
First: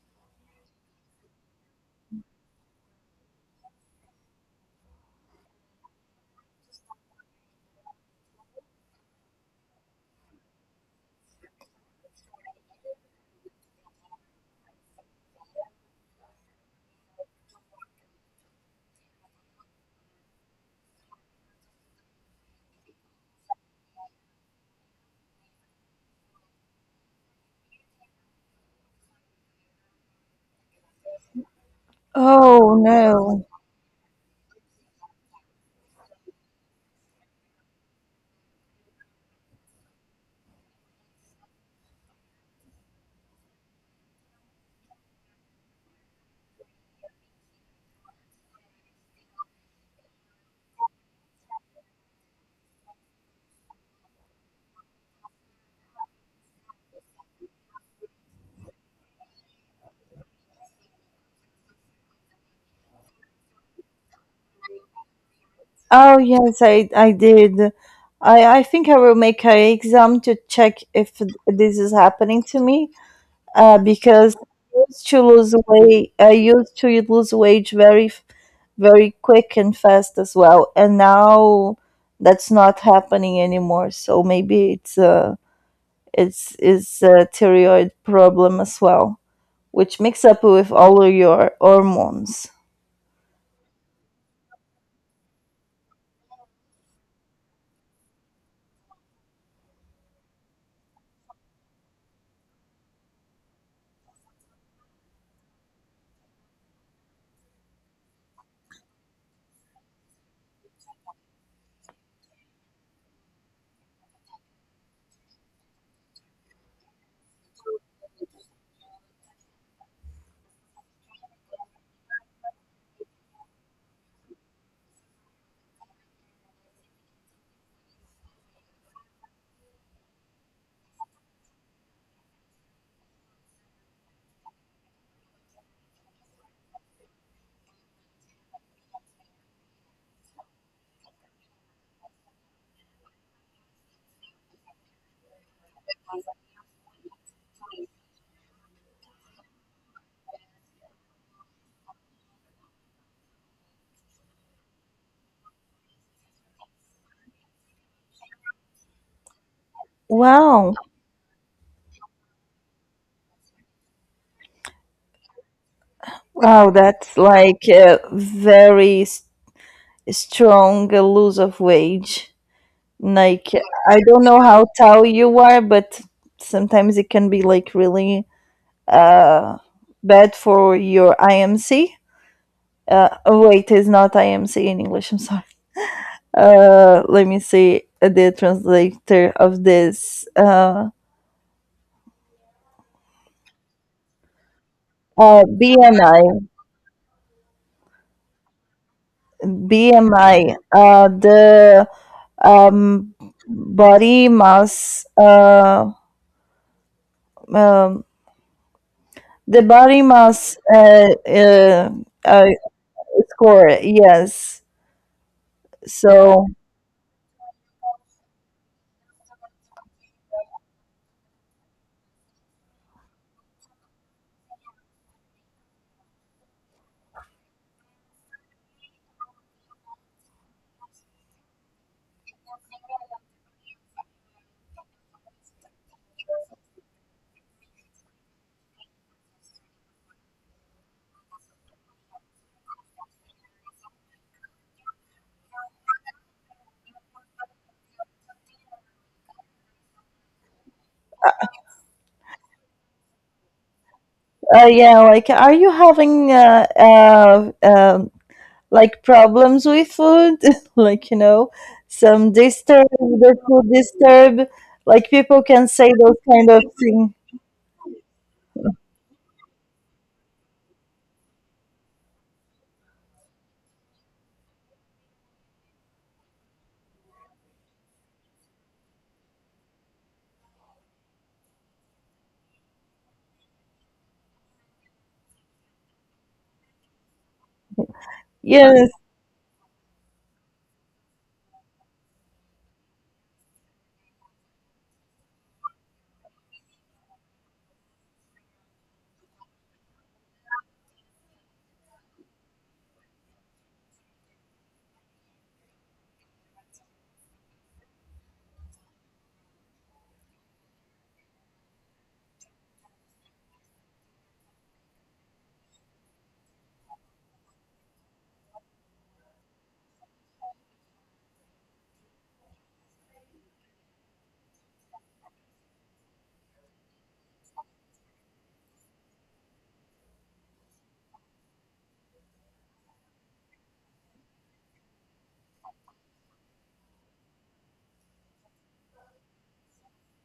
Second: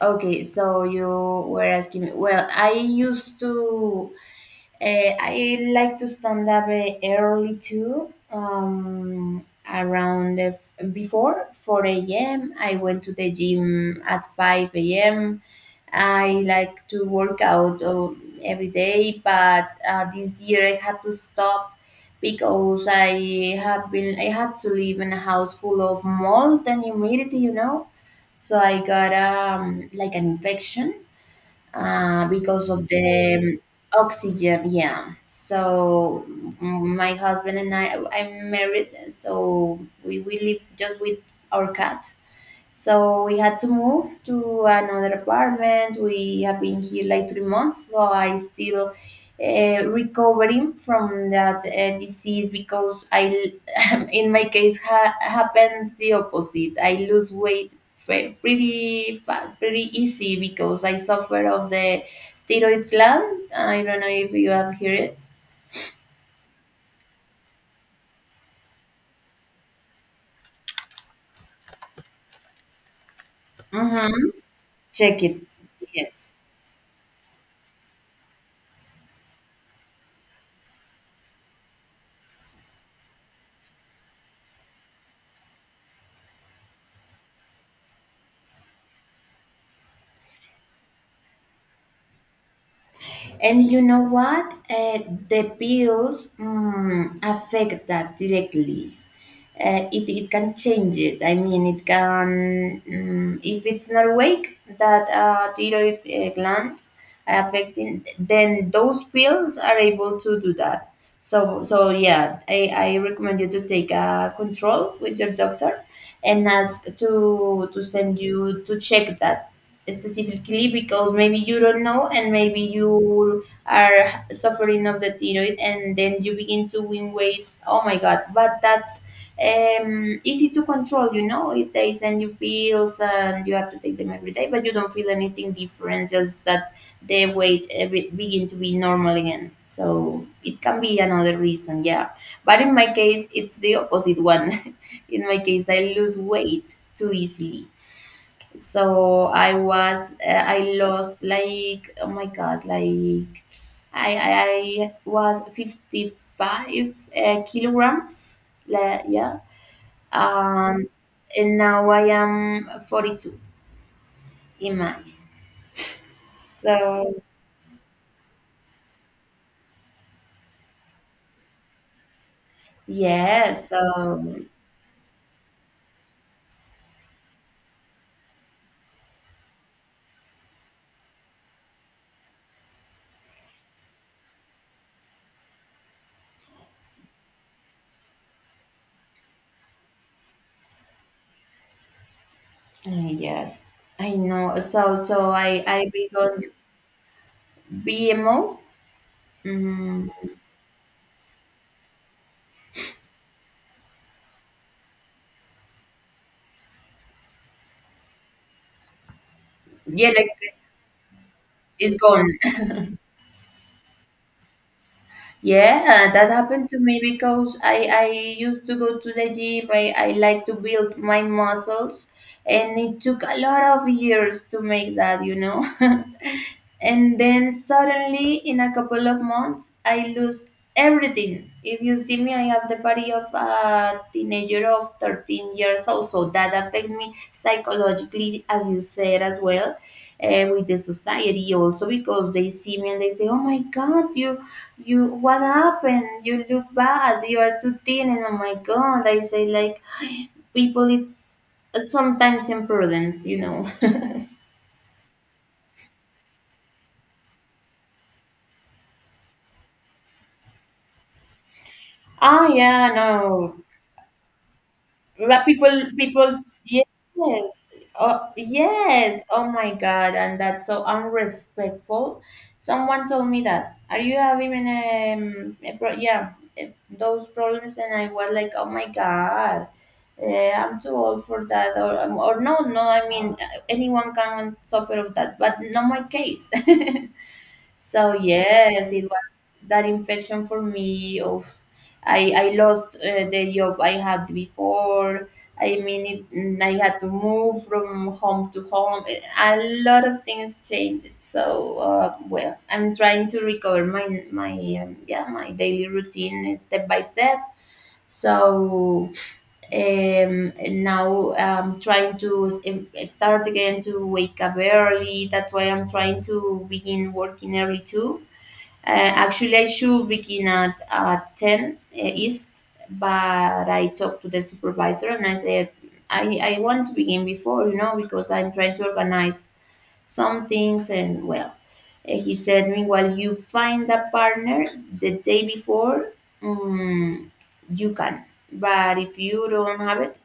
S2: okay, so you were asking me. Well, I used to. Uh, I like to stand up uh, early too. Um, around uh, before four a m. I went to the gym at five a m. I like to work out um, every day, but uh, this year I had to stop because I have been I had to live in a house full of mold and humidity, you know. So I got um like an infection uh, because
S1: Oh
S2: of
S1: no.
S2: the um, oxygen. Yeah. So mm, my husband and I, I'm married, so we, we live just with our cat. So we had to move to another apartment. We have been here like three months, so I still uh, recovering from that uh, disease because I, in my case, ha- happens the opposite. I lose weight fa- pretty fa- pretty easy because I suffer of the thyroid gland. I don't know if you have heard it.
S1: Oh yes, I I did. I I think I will make an exam to check if this is happening to me. Uh,
S2: Hmm
S1: because I used to
S2: Check it.
S1: lose weight. I
S2: Yes.
S1: used to lose weight very very quick and fast as well. And now that's not happening anymore. So maybe it's a it's it's a thyroid problem as well, which mix up with all of your hormones.
S2: And you know what? Uh, the bills mm, affect that directly uh, it, it can change it. I mean, it can, um, if it's not awake, that uh, thyroid uh, gland affecting, then those pills are able to do that. So, so yeah, I, I recommend you to take a control with your doctor and ask to to send you to check that specifically because maybe you don't know and maybe you are suffering of the thyroid and then you begin to win weight. Oh my god, but that's um, easy to control. You know, if they send you pills and you have to take them every day, but you don't feel anything different. Just that the weight every, begin to be normal again. So it can be another reason, yeah. But in my case, it's the opposite one. In my case, I lose weight too easily. So I was, uh, I lost like, oh my God, like I, I, I was fifty-five uh, kilograms. Like, yeah
S1: Wow,
S2: um, and now I am forty-two. Imagine.
S1: wow, that's
S2: So
S1: like a very s- strong lose of wage. Like,
S2: yeah,
S1: I don't know
S2: so
S1: how tall you are, but sometimes it can be like really uh bad for your I M C. Uh, oh, wait, it's not I M C in English. I'm sorry. Uh, let me see the translator of this. Uh,
S2: uh, yes, I know. So so
S1: uh,
S2: I I
S1: B M I,
S2: begun B M O. Mm,
S1: uh, the um, body mass, uh, um, the body
S2: yeah, like
S1: mass uh, uh,
S2: it's gone.
S1: uh, score. Yes.
S2: Yeah, that
S1: So,
S2: happened to me because I I used to go to the gym. I I like to build my muscles, and it took a lot of years to make that. You know. And then suddenly in a couple of months I lose everything. If you see me, I have the body of a teenager of thirteen years old, so that affects me psychologically as you said as well. And with the society also, because they see me and they say, oh my god, you you, what happened? You look bad, you are too thin, and oh my god, I say, like, people it's sometimes imprudent, you know.
S1: uh, yeah, like, are you having uh, uh, um like problems with food, like you know, some
S2: Ah, yeah,
S1: disturb the
S2: no,
S1: food disturb, like
S2: where
S1: people can
S2: people
S1: say those
S2: people,
S1: kind of
S2: yes.
S1: thing.
S2: Oh yes, oh my god, and that's so unrespectful. Someone told me that, are you having an um, a pro- yeah, eh, those problems, and I was like, oh my god, eh, I'm too old for that. Or, or no, no, I mean, anyone can suffer of that, but not my case. So
S1: Yes.
S2: yes, it was that infection for me of I I lost uh, the job I had before. I mean, it, mm, I had to move from home to home. Eh, a lot of things changed. So uh, well, I'm trying to recover my my um, yeah, my daily routine step by step. So um, now I'm trying to s- em- start again to wake up early. That's why I'm trying to begin working early too. Uh, actually, I should begin at uh, ten uh, East, but I talked to the supervisor and I said, I, I want to begin before, you know, because I'm trying to organize some things. And well, uh, he said, meanwhile, you find a partner the day before, mm, you can. But if you don't have it,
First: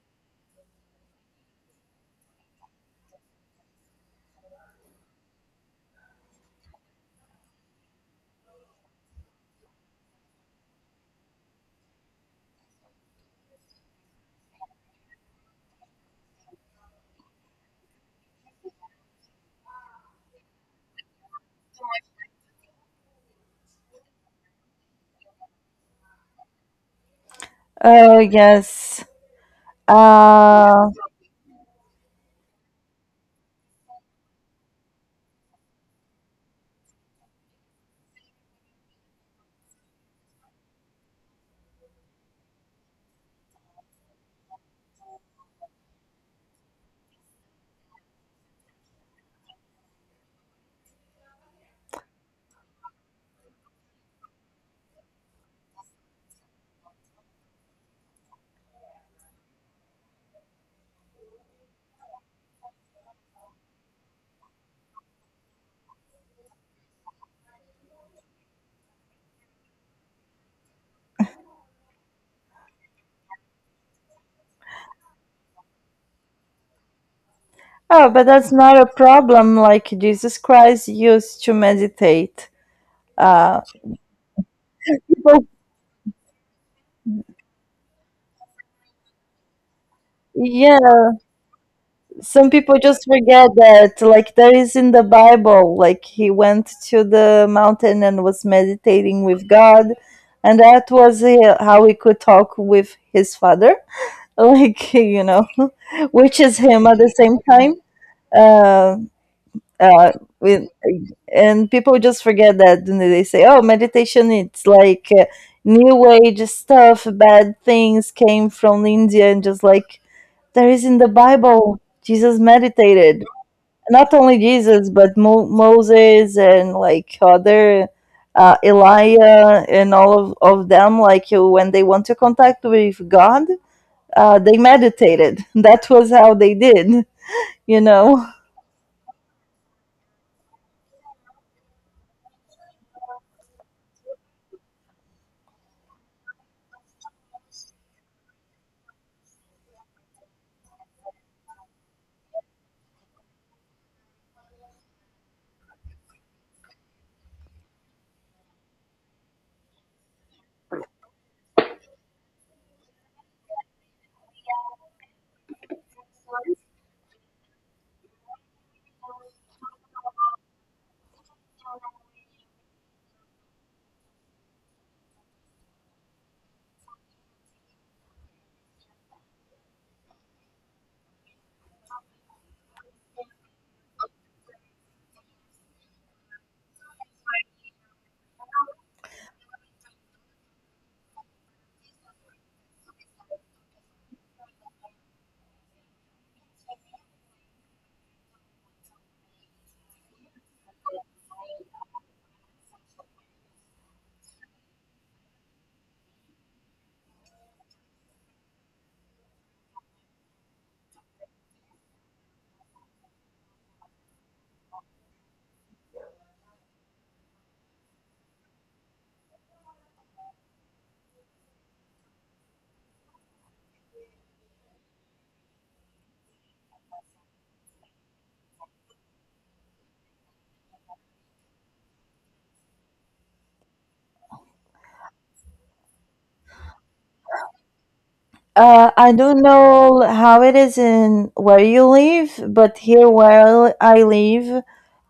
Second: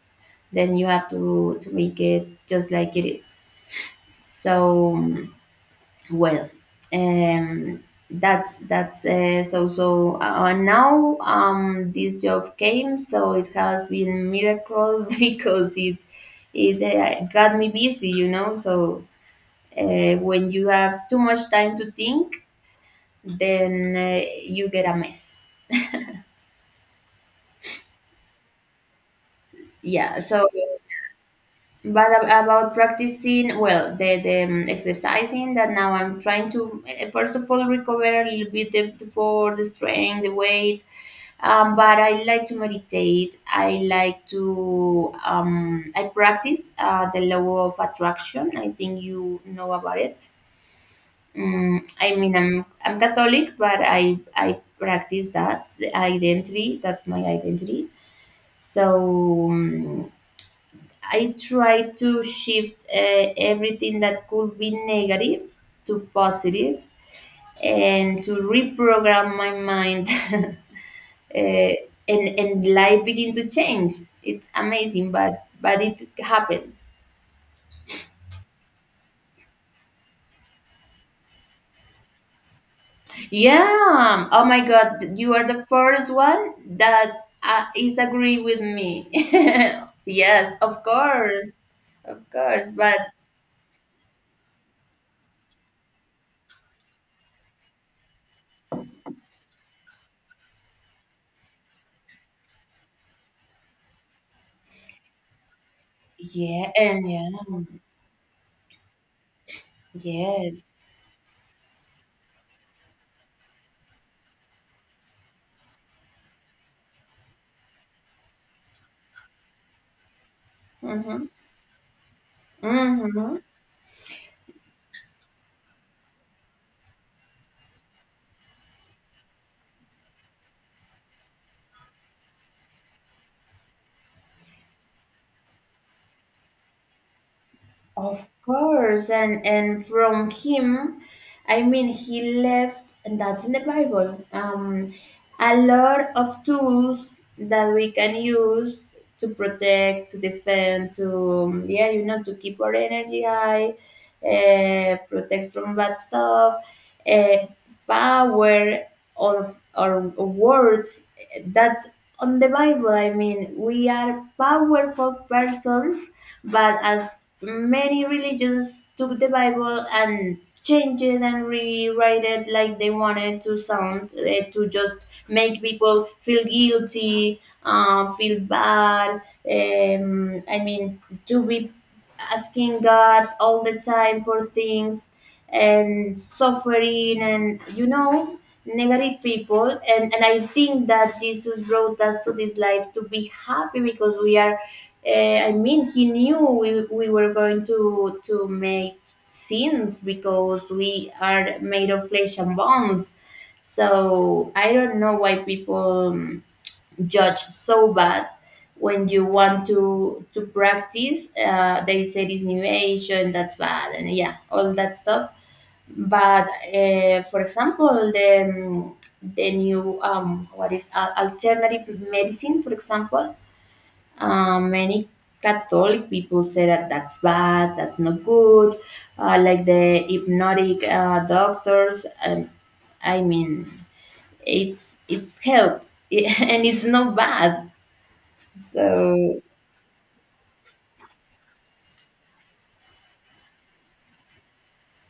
S2: then you have to, to make it just like it is. So mm, well, um, that's that's uh, so so. Uh, now, um, this job came, so it has been miracle because it it uh, got me busy, you know. So uh, when you have too much time to think, then uh, you get a mess.
S1: Oh yes.
S2: Yeah. So
S1: Uh,
S2: but ab- about practicing well the, the um, exercising, that now I'm trying to eh, first of all recover a little bit the, the force, the strength, the weight. Um, but I like to meditate, I like to um, I practice uh, the law of attraction, I think you know about it. Mm, I mean, I'm I'm Catholic, but I I practice that, the identity. That's my identity. So um, I tried to shift uh, everything that could be negative to positive, and to reprogram my mind. uh, and, and life begin to change. It's amazing, but but it happens.
S1: oh, but that's not a problem. Like Jesus Christ used to meditate. Uh,
S2: Yeah. Oh my God, you are
S1: people.
S2: the first one that uh, is agree with me. Yes, of
S1: Yes.
S2: course, of
S1: Some
S2: course.
S1: people
S2: But
S1: just forget that, like there is in the Bible, like he went to the mountain and was meditating with God, and that was uh, how he could talk with his father, like you know, which is
S2: yeah,
S1: him at
S2: and
S1: the
S2: yeah,
S1: same time. Uh, uh,
S2: yes.
S1: with, and people just forget that, and they say, "Oh, meditation, it's like uh, new age stuff. Bad things came from India, and just like there is in the
S2: Mm-hmm.
S1: Bible." Jesus meditated,
S2: Mm-hmm.
S1: not only Jesus, but Mo- Moses and like other uh, Elijah and all of, of them, like you, when they want to contact with God, uh, they meditated. That was how they did, you know.
S2: Of course, and and from him, I mean, he left, and that's in the Bible, um, a lot of tools that we can use to protect, to defend, to um, yeah, you know, to keep our energy high, uh, protect from bad stuff, uh, power or of or words that's on the Bible. I mean, we are powerful persons, but as many religions took the Bible and changed it and rewrite it like they wanted to sound, eh, to just make people feel guilty, uh, feel bad, um, I mean, to be asking God all the time for things, and suffering, and you know, negative people. And and I think that Jesus brought us to this life to be happy, because we are uh, I mean, he knew we, we were going to to make sins because we are made of flesh and bones. So I don't know why people um, judge so bad when you want to to practice. Uh, they say this new age and that's bad and yeah, all that stuff. But uh, for example, the um, the new um what is al- alternative medicine, for example. Uh, many Catholic people say that that's bad, that's not good. Uh, like the hypnotic uh, doctors, um, I mean, it's it's help and it's not bad.
S1: Uh, I
S2: So,
S1: don't know how it is in where you live, but here where I live,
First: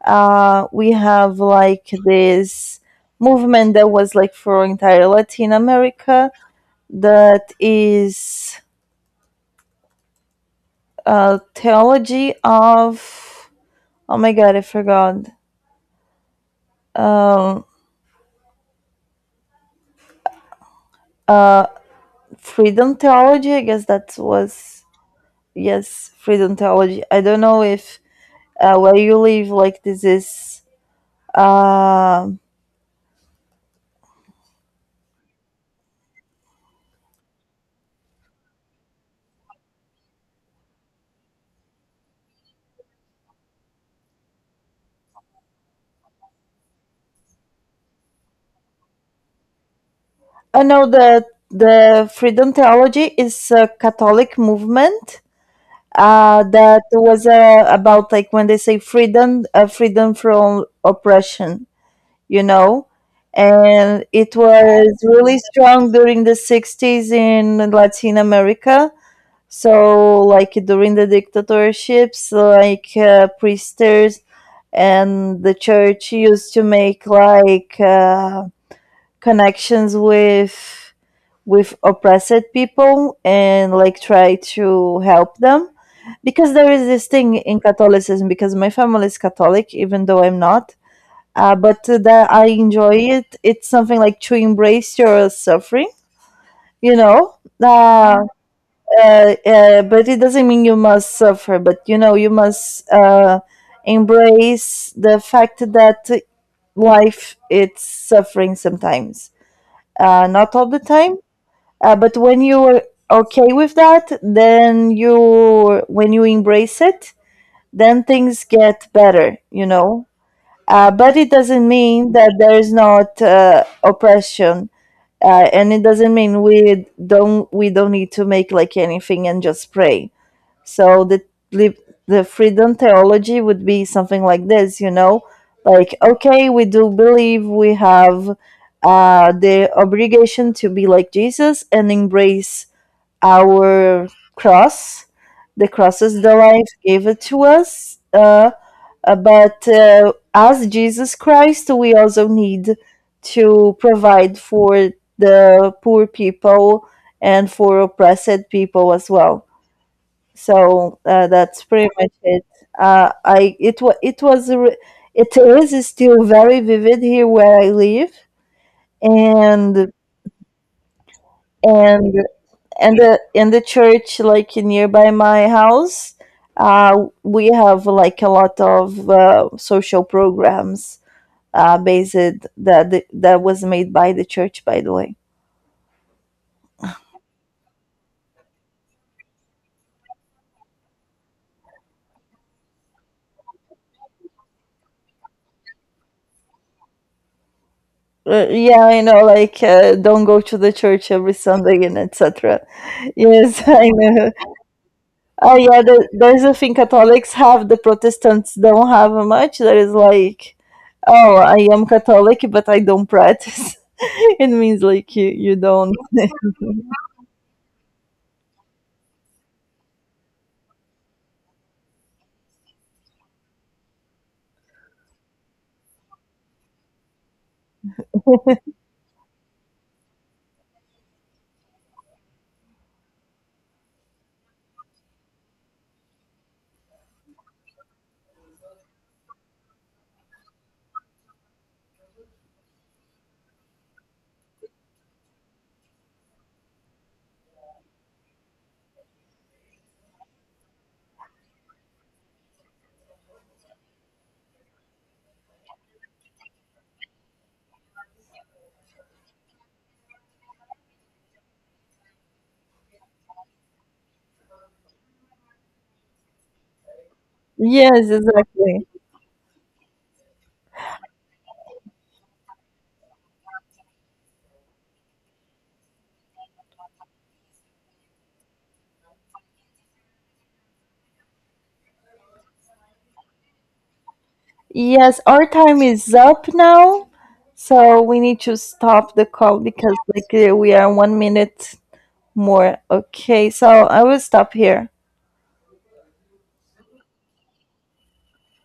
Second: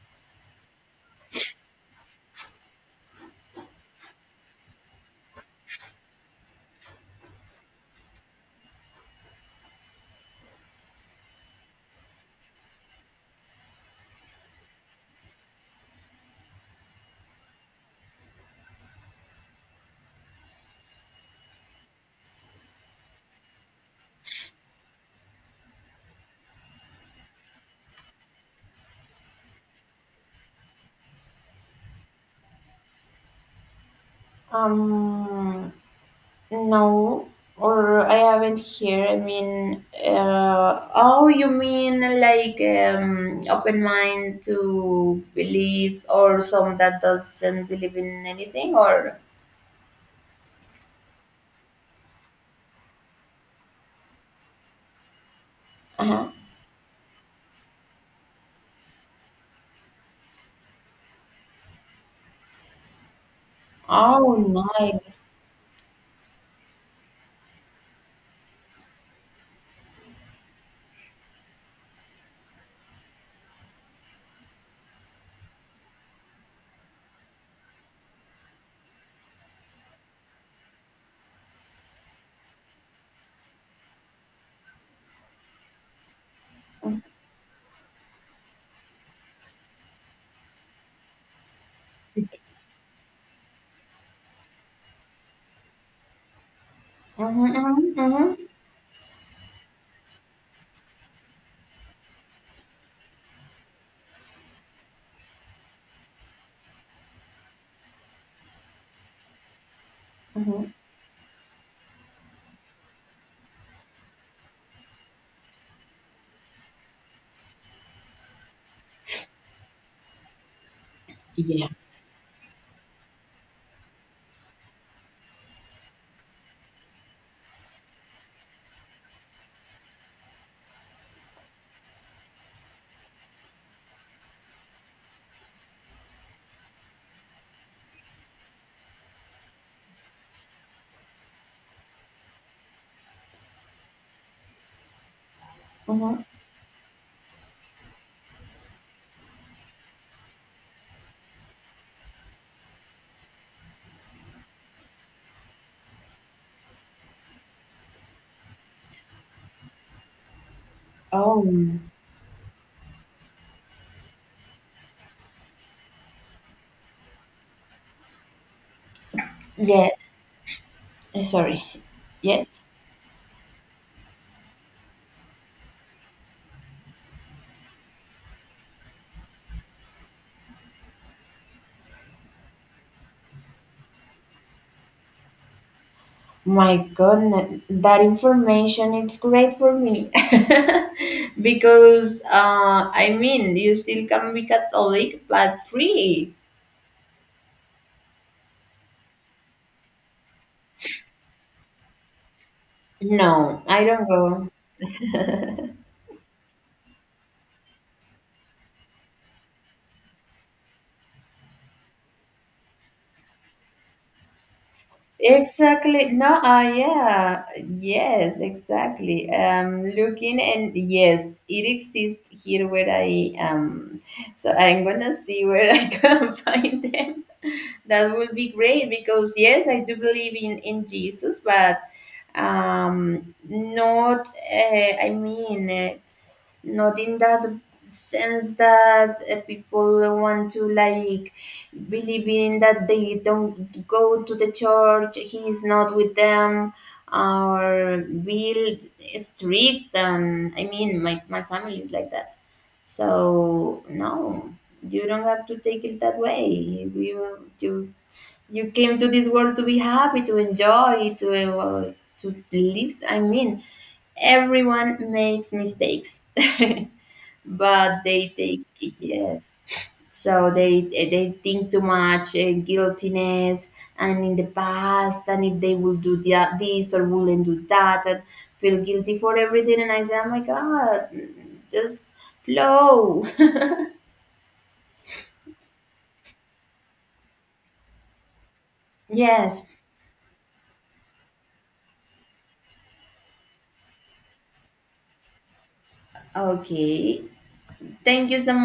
S1: uh, we have like this movement that was like for entire Latin America that is uh, theology of oh my god, I forgot. Um, uh, freedom theology. I guess that was, yes, freedom theology. I don't know if uh, where you live, like this is. Uh,
S2: Um, no, or I haven't here. I mean, uh, oh, you mean like um, open mind to believe, or some that doesn't believe in anything, or
S1: I know that the freedom theology is a Catholic movement.
S2: uh-huh.
S1: Uh, that was uh, about like when they say freedom, uh, freedom from oppression, you know, and it
S2: Oh,
S1: was
S2: nice.
S1: really strong during the sixties in Latin America. So like during the dictatorships, like uh, priesters and the church used to make like uh, connections with with oppressed people and like try to help them, because there is
S2: Mm-hmm,
S1: this thing in Catholicism, because my family is Catholic even though I'm not. Uh, but that I enjoy it. It's something like to embrace your suffering, you know. Uh,
S2: mm-hmm,
S1: uh, uh, but it doesn't mean you must suffer, but you know, you must uh, embrace the fact that life it's suffering sometimes, uh, not
S2: mm-hmm,
S1: all the time. Uh, but when you are okay with that, then you, when you embrace it, then things get better, you know. Uh, but it
S2: yeah.
S1: doesn't mean that there is not uh, oppression, uh, and it doesn't mean we don't we don't need to make like anything and just pray. So the lib- the freedom theology would be something like this, you know, like okay, we do believe we have uh, the obligation to be like Jesus and embrace our cross. The cross
S2: Mm-hmm.
S1: is the life gave it to us. Uh, uh, but uh, as Jesus Christ, we also need to provide for the poor people and for oppressed people as well. So uh, that's
S2: Oh,
S1: pretty much it. Uh, I, it was it was a re- it is still very vivid here where I live, and
S2: yes. Sorry.
S1: and
S2: Yes.
S1: and the and the church like nearby my house. Uh, we have like a lot of uh, social programs uh, based that the, that was made by the church, by the way.
S2: My goodness, that information it's great for me because uh, I mean, you still can be Catholic but free.
S1: Uh, yeah, I know, like uh, don't go to the church every Sunday and et cetera.
S2: No,
S1: Yes,
S2: I
S1: I
S2: don't
S1: know.
S2: go.
S1: Oh yeah, the, there's a thing Catholics have, the Protestants don't have much. There is like, oh, I am Catholic, but I don't practice. It means like you you don't.
S2: Exactly. No, uh, yeah. Yes, exactly. Um, looking, and yes, it exists here where I am. So I'm gonna see where I can find them. That will be great, because yes, I do believe in in Jesus, but um, not. Uh, I mean, uh, not in that sense that uh, people want to, like, believe in, that they don't go to the church, he's not with them, or be strict. um, I mean, my, my family is like that. So no, you don't have to take it that way. You you, you came to this world to be happy, to enjoy, to uh, to live. I mean, everyone makes mistakes. But
S1: Yes,
S2: they take,
S1: exactly.
S2: yes, so they they think too much uh, guiltiness, and in the past, and if they will do that, this, or wouldn't do that, and feel guilty for everything, and I say, oh my god, just flow.
S1: Yes, our time is up now, so we need to stop the call
S2: Yes.
S1: because like uh, we are one minute more. Okay, so I will stop here.
S2: Okay, thank you so